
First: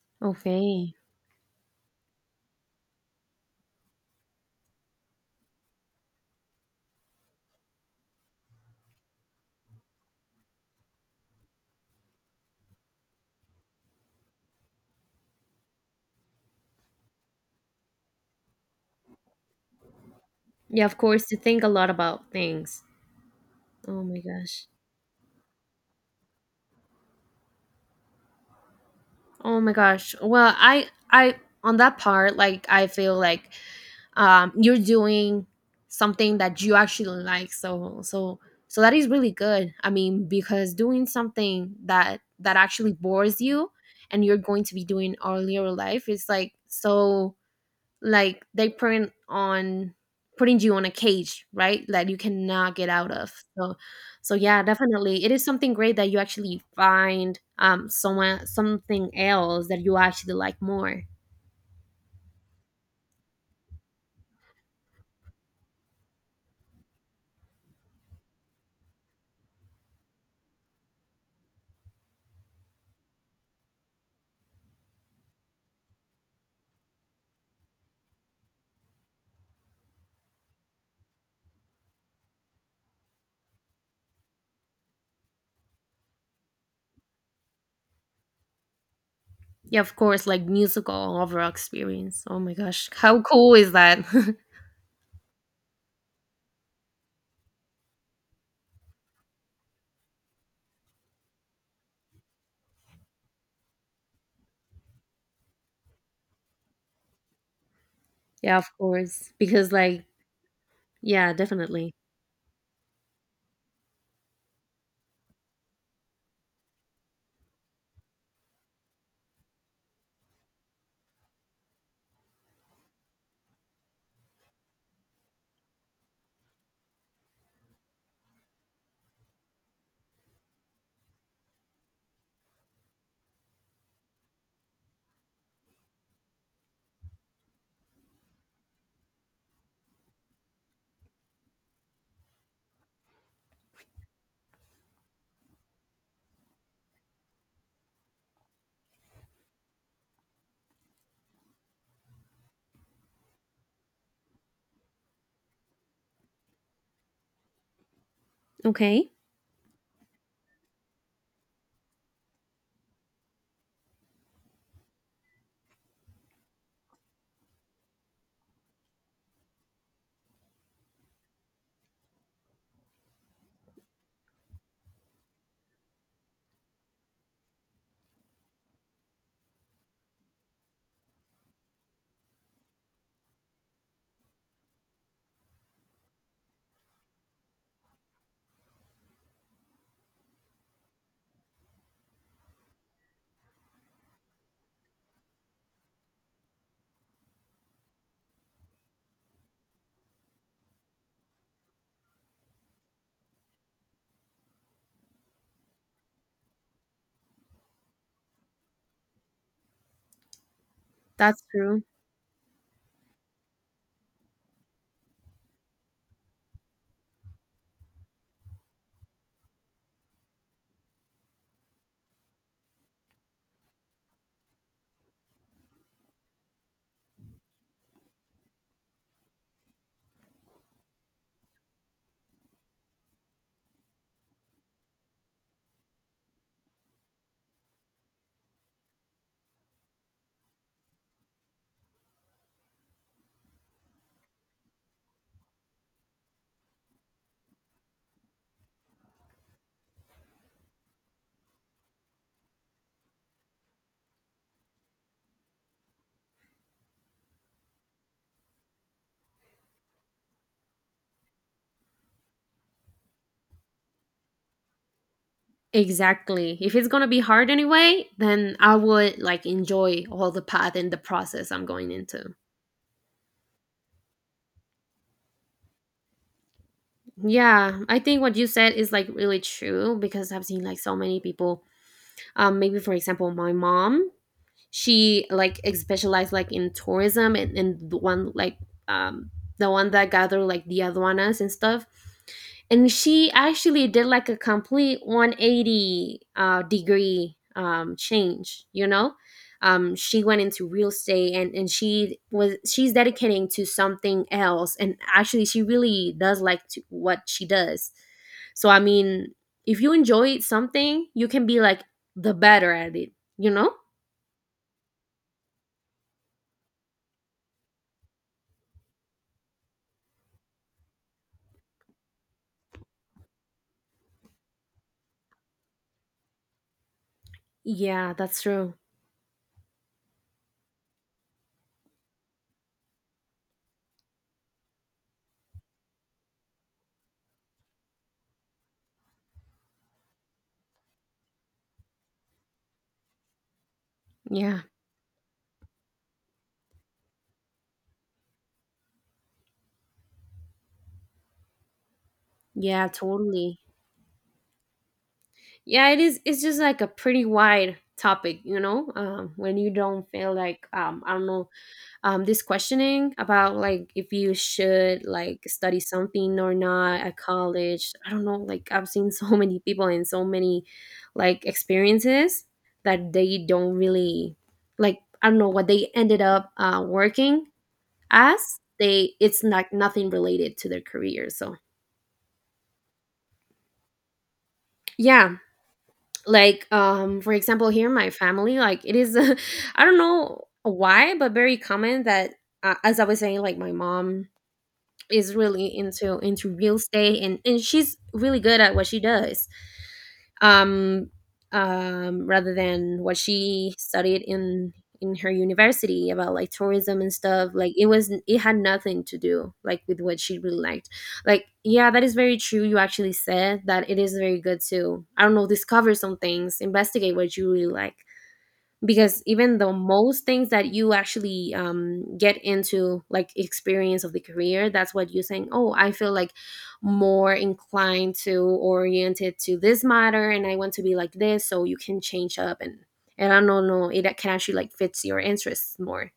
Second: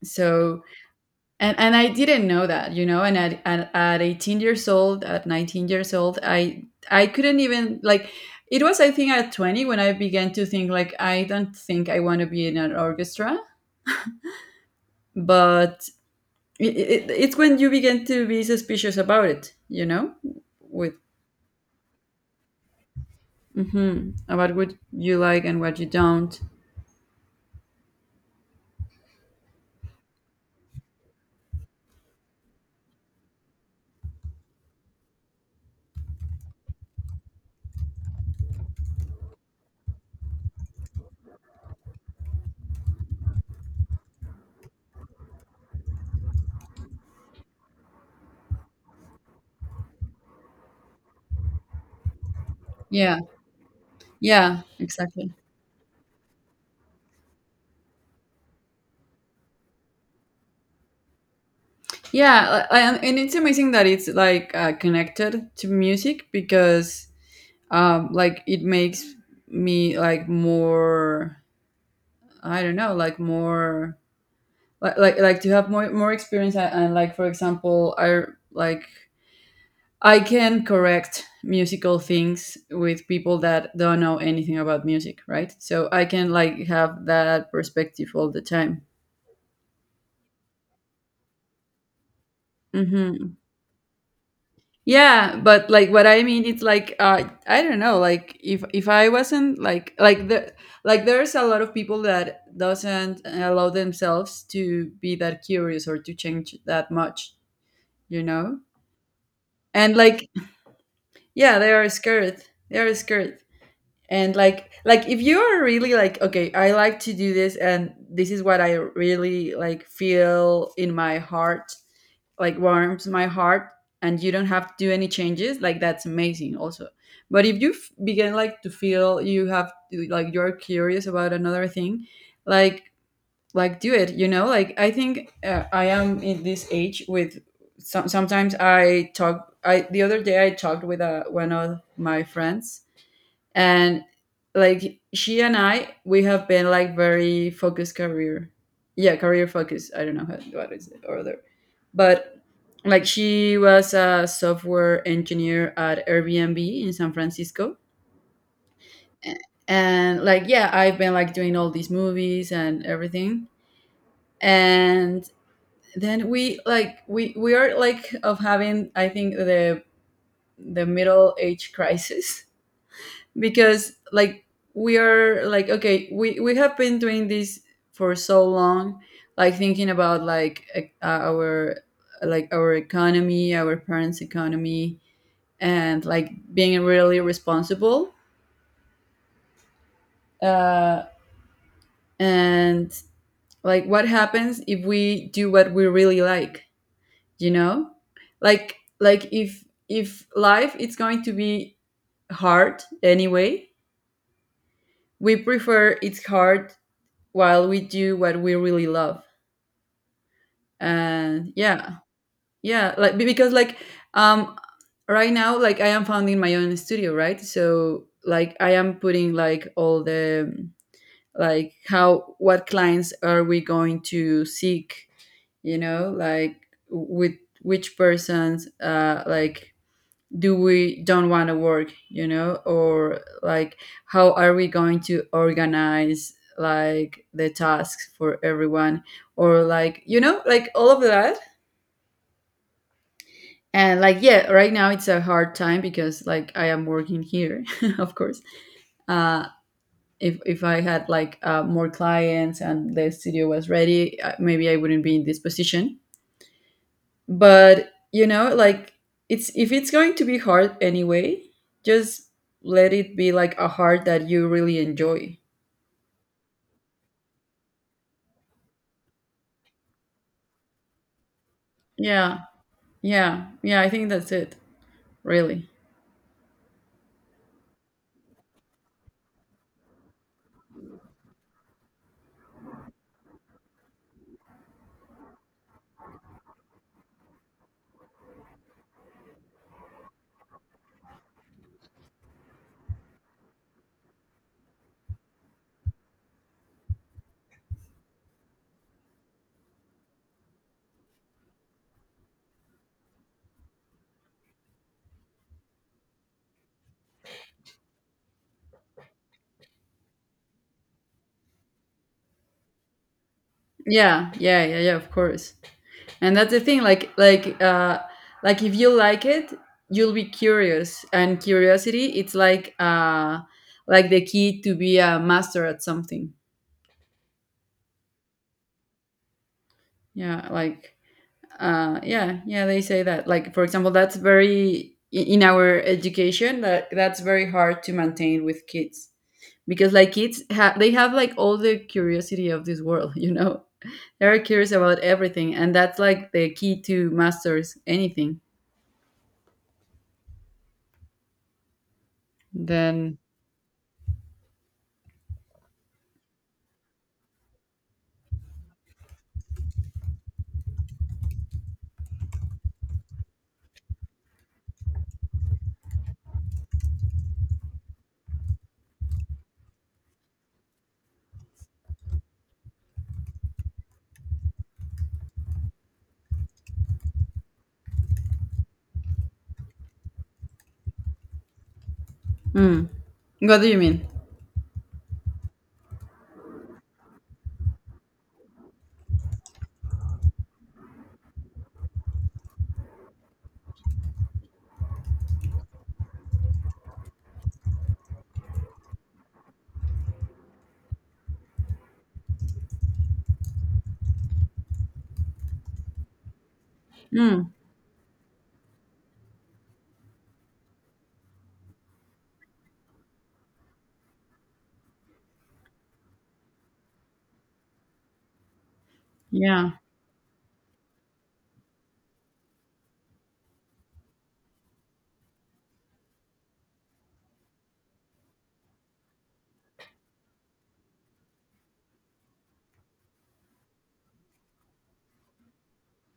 Speaker 1: So,
Speaker 2: Okay.
Speaker 1: and I didn't know that, you know. And at 18 years old, at 19 years old, I couldn't even, like, it was, I think at 20, when I began to think like, I don't think I want to be in an orchestra. But it's when you begin to be suspicious about it, you know.
Speaker 2: Yeah,
Speaker 1: With,
Speaker 2: of course, to think a lot about things. Oh
Speaker 1: mhm,
Speaker 2: my
Speaker 1: about
Speaker 2: gosh.
Speaker 1: what you like and what you don't.
Speaker 2: Oh my gosh. Well, I on that part, like I feel like you're doing something that you actually like. So that is really good. I mean, because doing something that that actually bores you and you're going to be doing all your life is like so like they print on putting you on a cage, right, that you cannot get out
Speaker 1: Yeah,
Speaker 2: of. So so yeah,
Speaker 1: yeah,
Speaker 2: definitely it
Speaker 1: exactly.
Speaker 2: is something great that you actually find someone, something else that you actually like more.
Speaker 1: Yeah, and it's amazing that it's like, connected to music. Because, like it makes me like more, I don't know, like more, like, to have more experience, and like for example, I like I can correct musical things with people that don't know anything about music, right? So I can like have that perspective all the time.
Speaker 2: Yeah, of course, like musical overall experience. Oh my gosh, how
Speaker 1: Hmm.
Speaker 2: cool is that?
Speaker 1: Yeah, but Like what I mean, it's like I don't know. Like if I wasn't like the like there's a lot of people that doesn't allow themselves to be that curious or to change that much, you
Speaker 2: Yeah,
Speaker 1: know.
Speaker 2: of course, because
Speaker 1: And
Speaker 2: like
Speaker 1: like
Speaker 2: yeah,
Speaker 1: yeah, they are
Speaker 2: definitely.
Speaker 1: scared. They are scared and like if you are really like okay, I like to do this and this is what I really like feel in my heart, like warms my heart, and you don't have to do any changes, like that's amazing also. But if you begin like to feel you have to, like you're curious about another thing, like like do it, like I think I am in this age with sometimes I talk I the other day I talked with uh, one of my friends. And like she and I, we have been like very focused career, yeah, career focused. I don't know how, what is it order, but like she was a software engineer at Airbnb in San Francisco.
Speaker 2: Okay,
Speaker 1: A- and like yeah, I've been like doing all these movies and everything, and then we are like of having I think the middle age crisis because like we are like okay, we have been doing this for so long, like thinking about like our like our economy, our parents' economy, and like being really responsible, uh, and like what happens if we do what we really like, you know like if life it's going to be hard anyway, we prefer it's hard while we do what we really love.
Speaker 2: that's
Speaker 1: And
Speaker 2: true.
Speaker 1: yeah, yeah like because like um right now like I am founding my own studio, right? So like I am putting like all the like how, what clients are we going to seek, like with which persons, like do we don't want to work, or like how are we going to organize like the tasks for everyone, or like you know, like all of that. And like yeah, right now it's a hard time because like I am working here. Of course. Uh, if I had like more clients and the studio was ready, maybe I wouldn't be in this position. But you know, like it's if it's going to be hard anyway, just let it be like a hard that you really enjoy.
Speaker 2: Exactly. If it's gonna be hard anyway, then I would like enjoy all the path and the process I'm going into.
Speaker 1: Yeah. Yeah yeah, I think that's it, really.
Speaker 2: Yeah, I think what you said is like really true because I've seen like so many people. Maybe for example, my mom, she like specialized like in tourism, and the one like um the one that gathered like the aduanas and stuff, and she actually did like a complete 180 degree change, you know. She went into real estate, and she was, she's dedicating to something else, and actually she really does like to, what she does. So I mean, if you enjoy something, you can be like the better at it, you know.
Speaker 1: Yeah, yeah, yeah, yeah, of course. And that's the thing, like like if you like it, you'll be curious, and curiosity it's like the key to be a master at something.
Speaker 2: Yeah, that's true.
Speaker 1: Yeah, like yeah, yeah, they say that, like for example, that's very in our education, that that's very hard to maintain with kids, because like kids they have like all the curiosity of this world you know, they're
Speaker 2: Yeah.
Speaker 1: curious about everything, and that's like the key to masters anything.
Speaker 2: Yeah,
Speaker 1: Then
Speaker 2: totally. Yeah, it is, it's just like a pretty wide topic, you know? When you don't feel like I don't know, this questioning about like if you should like study something or not at college. I don't know, like I've seen so many people and so many like experiences that they don't really, like I don't know what they ended up working as. They, it's like nothing related to their career, so
Speaker 1: mm. What do you mean?
Speaker 2: yeah. Like for example, here in my family, like it is, I don't know why, but very common that, as I was saying, like my mom is really into real estate, and she's really good at what she does. um, Rather than what she studied in her university about like tourism and stuff,
Speaker 1: Mm.
Speaker 2: like it was, it had nothing to do like with what she really liked. Like yeah, that is very true. You actually said that it is very good to, I don't know, discover some things, investigate what you really like, because even
Speaker 1: Yeah.
Speaker 2: the most things that you actually get into like experience of the career, that's what you're saying. Oh, I feel like more inclined to, oriented to this matter, and I want to be like this, so you can change up, and I don't know, it can actually like fits your interests more.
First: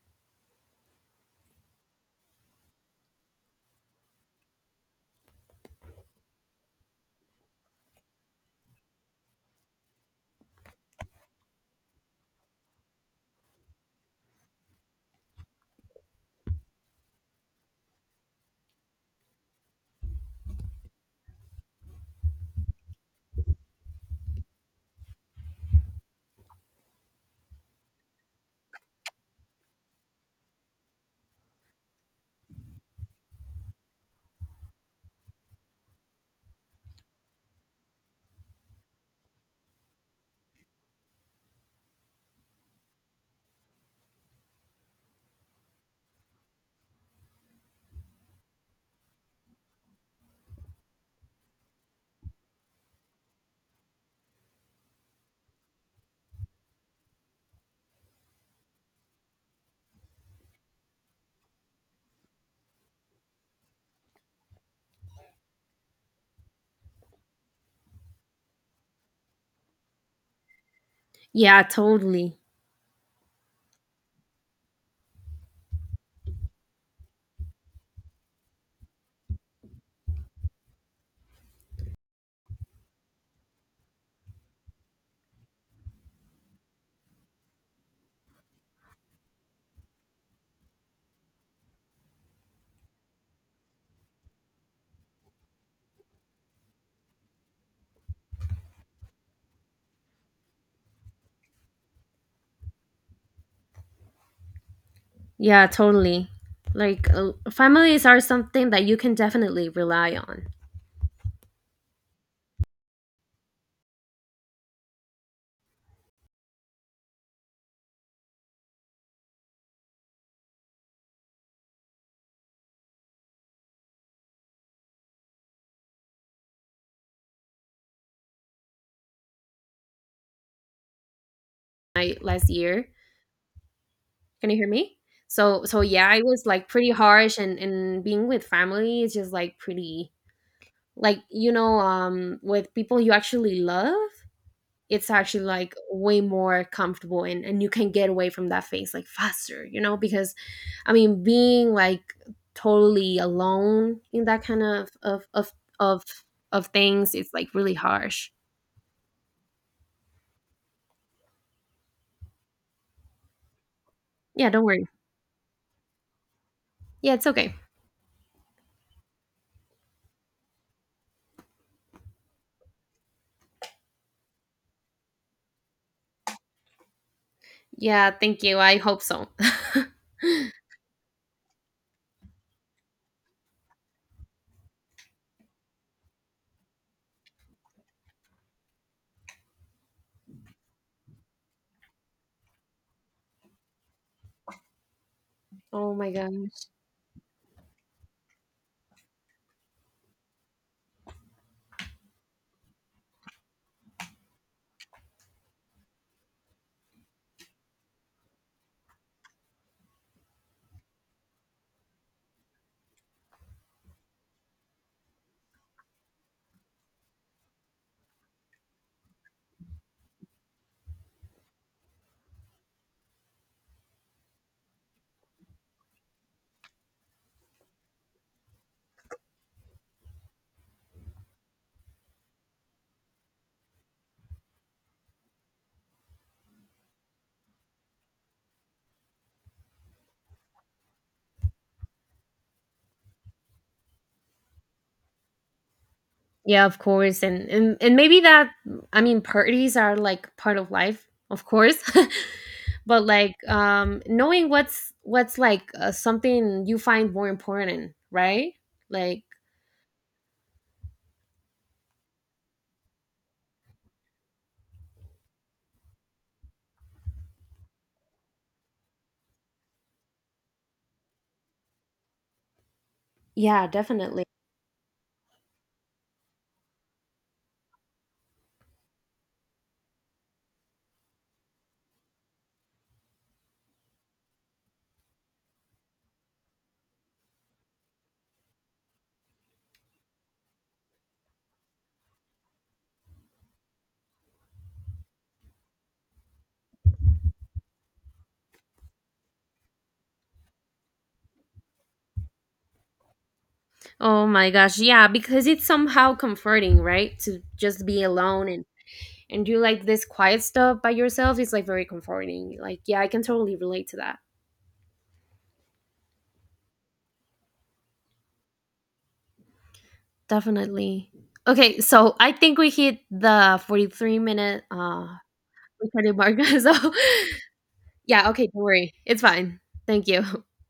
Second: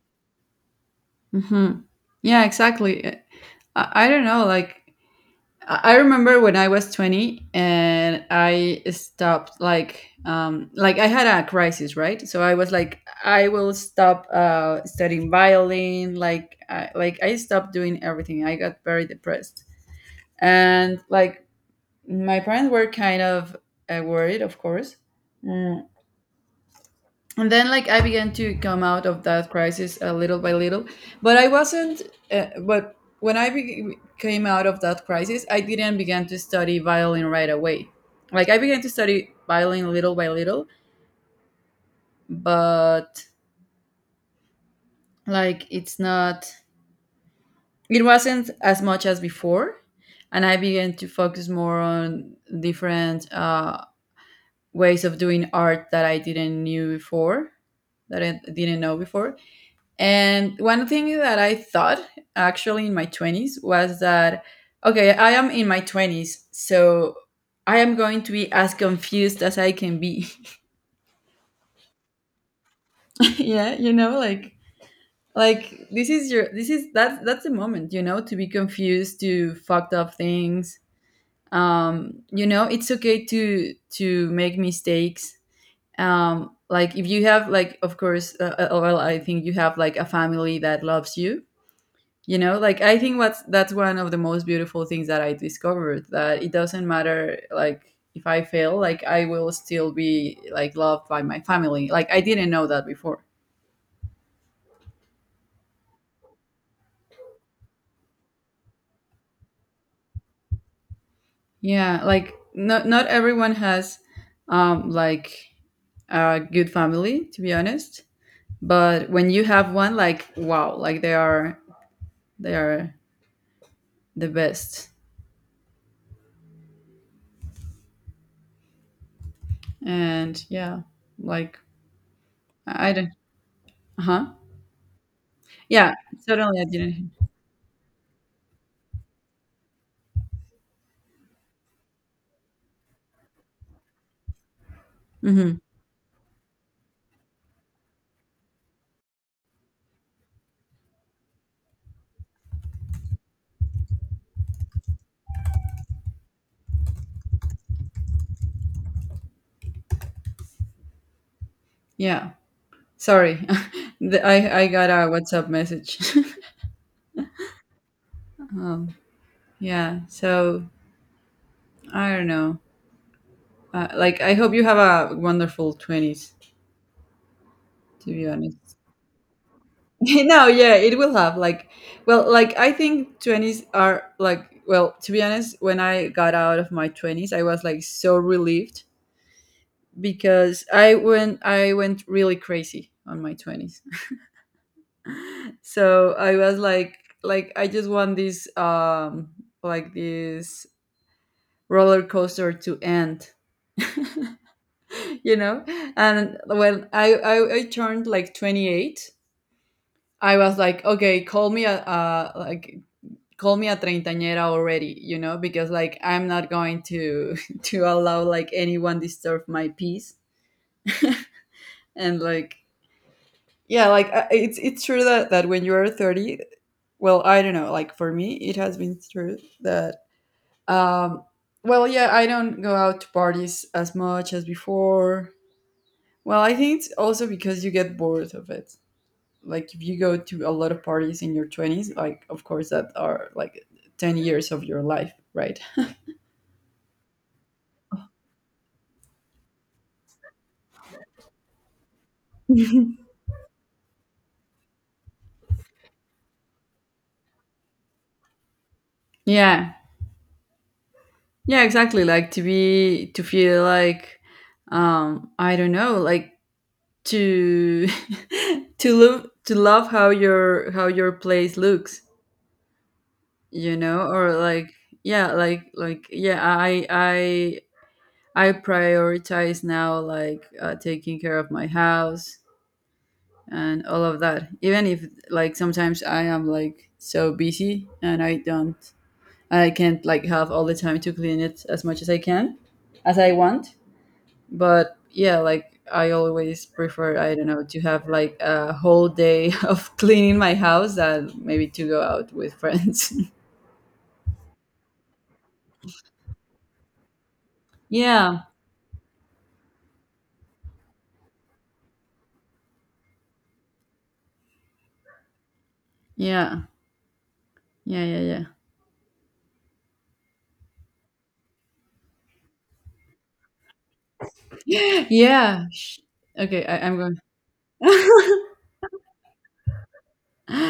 Speaker 1: Hmm. Yeah, exactly. I don't know, like I remember when I was 20 and I stopped like I had a crisis, right? So I was like I will stop studying violin, like I stopped doing everything. I got very depressed. And like my parents were kind of worried, of course. Mm, and then like I began to come out of that crisis a little by little, but I wasn't, but when I came out of that crisis, I didn't begin to study violin right away. Like I began to study violin little by little, but like it's not, it wasn't as much as before. And I began to focus more on different ways of doing art that I didn't knew before, that I didn't know before. And one thing that I thought actually in my 20s was that, okay, I am in my 20s, so I am going to be as confused as I can be.
Speaker 2: Yeah, totally.
Speaker 1: Yeah, you know, like this is your this is that's the moment, you know, to be confused, to fucked up things. You know, it's okay to make mistakes. Like if you have like of course well, I think you have like a family that loves you, you know, like I think what's that's one of the most beautiful things that I discovered, that it doesn't matter like if I fail, like I will still be like loved by my family, like I didn't know that before.
Speaker 2: Yeah, totally. Like, families are something that you can definitely rely on.
Speaker 1: Yeah, like not everyone has like a good family, to be honest, but when you have one, like wow, like they are, they are the best. And yeah, like
Speaker 2: I, last year,
Speaker 1: I don't. Uh-huh.
Speaker 2: can you hear me? So so
Speaker 1: Yeah,
Speaker 2: yeah, it was
Speaker 1: certainly I
Speaker 2: like pretty
Speaker 1: didn't.
Speaker 2: harsh, and being with family is just like pretty, like you know, with people you actually love, it's actually
Speaker 1: Hmm.
Speaker 2: like way more comfortable, and you can get away from that phase like faster, you know, because I mean being like totally alone in that kind of of things, it's like really harsh.
Speaker 1: Yeah. Sorry, the,
Speaker 2: Yeah,
Speaker 1: I
Speaker 2: don't
Speaker 1: I
Speaker 2: worry.
Speaker 1: got a WhatsApp message.
Speaker 2: Yeah, it's okay.
Speaker 1: um, yeah, so I don't know. Like, I hope you have a wonderful twenties. To
Speaker 2: Yeah,
Speaker 1: be
Speaker 2: thank you.
Speaker 1: honest,
Speaker 2: I hope so.
Speaker 1: no, yeah, it will have. Like, well, like I think twenties are like. Well, to be honest, when I got out of my twenties, I was like so relieved because I went really crazy on my twenties.
Speaker 2: Oh my
Speaker 1: So
Speaker 2: god.
Speaker 1: I was like I just want this, like this roller coaster to end. You know, and when I turned like 28, I was like okay, call me a like call me a treintañera already, you know, because like I'm not going to to allow like anyone disturb my peace. And like yeah, like it's true that that when you're 30, well I don't know, like for me it has been true that um well yeah, I don't go out to parties as much as before. Well, I think it's also because you get bored of it. Like if you go to a lot of parties in your 20s, like of course that are like 10 years of your life, right?
Speaker 2: Yeah, of course. And maybe that, I mean, parties are like part of life, of course. But like knowing what's like, something you find more important, right? Like
Speaker 1: Yeah. Yeah, exactly. Like to be to feel like I don't know, like to to love how your place looks,
Speaker 2: yeah,
Speaker 1: you know,
Speaker 2: definitely.
Speaker 1: or like yeah, I I prioritize now like taking care of my house and all of that. Even if like sometimes I am like so busy and I don't, I can't like have all the time to clean it as much as I can, as I want. But yeah, like I always prefer, I don't know, to have like a whole day of cleaning my house than maybe to go out with friends.
Speaker 2: Oh my gosh. Yeah, because it's somehow comforting, right? To just be
Speaker 1: Yeah.
Speaker 2: alone and do like this quiet stuff by yourself. It's like very comforting. Like yeah, I can totally relate to that.
Speaker 1: Yeah. Yeah, yeah, yeah.
Speaker 2: Definitely. Okay, so I think we hit the 43 minute
Speaker 1: Yeah.
Speaker 2: Ricardo Marga.
Speaker 1: Okay,
Speaker 2: So
Speaker 1: I'm going.
Speaker 2: yeah, okay, don't worry. It's fine. Thank you.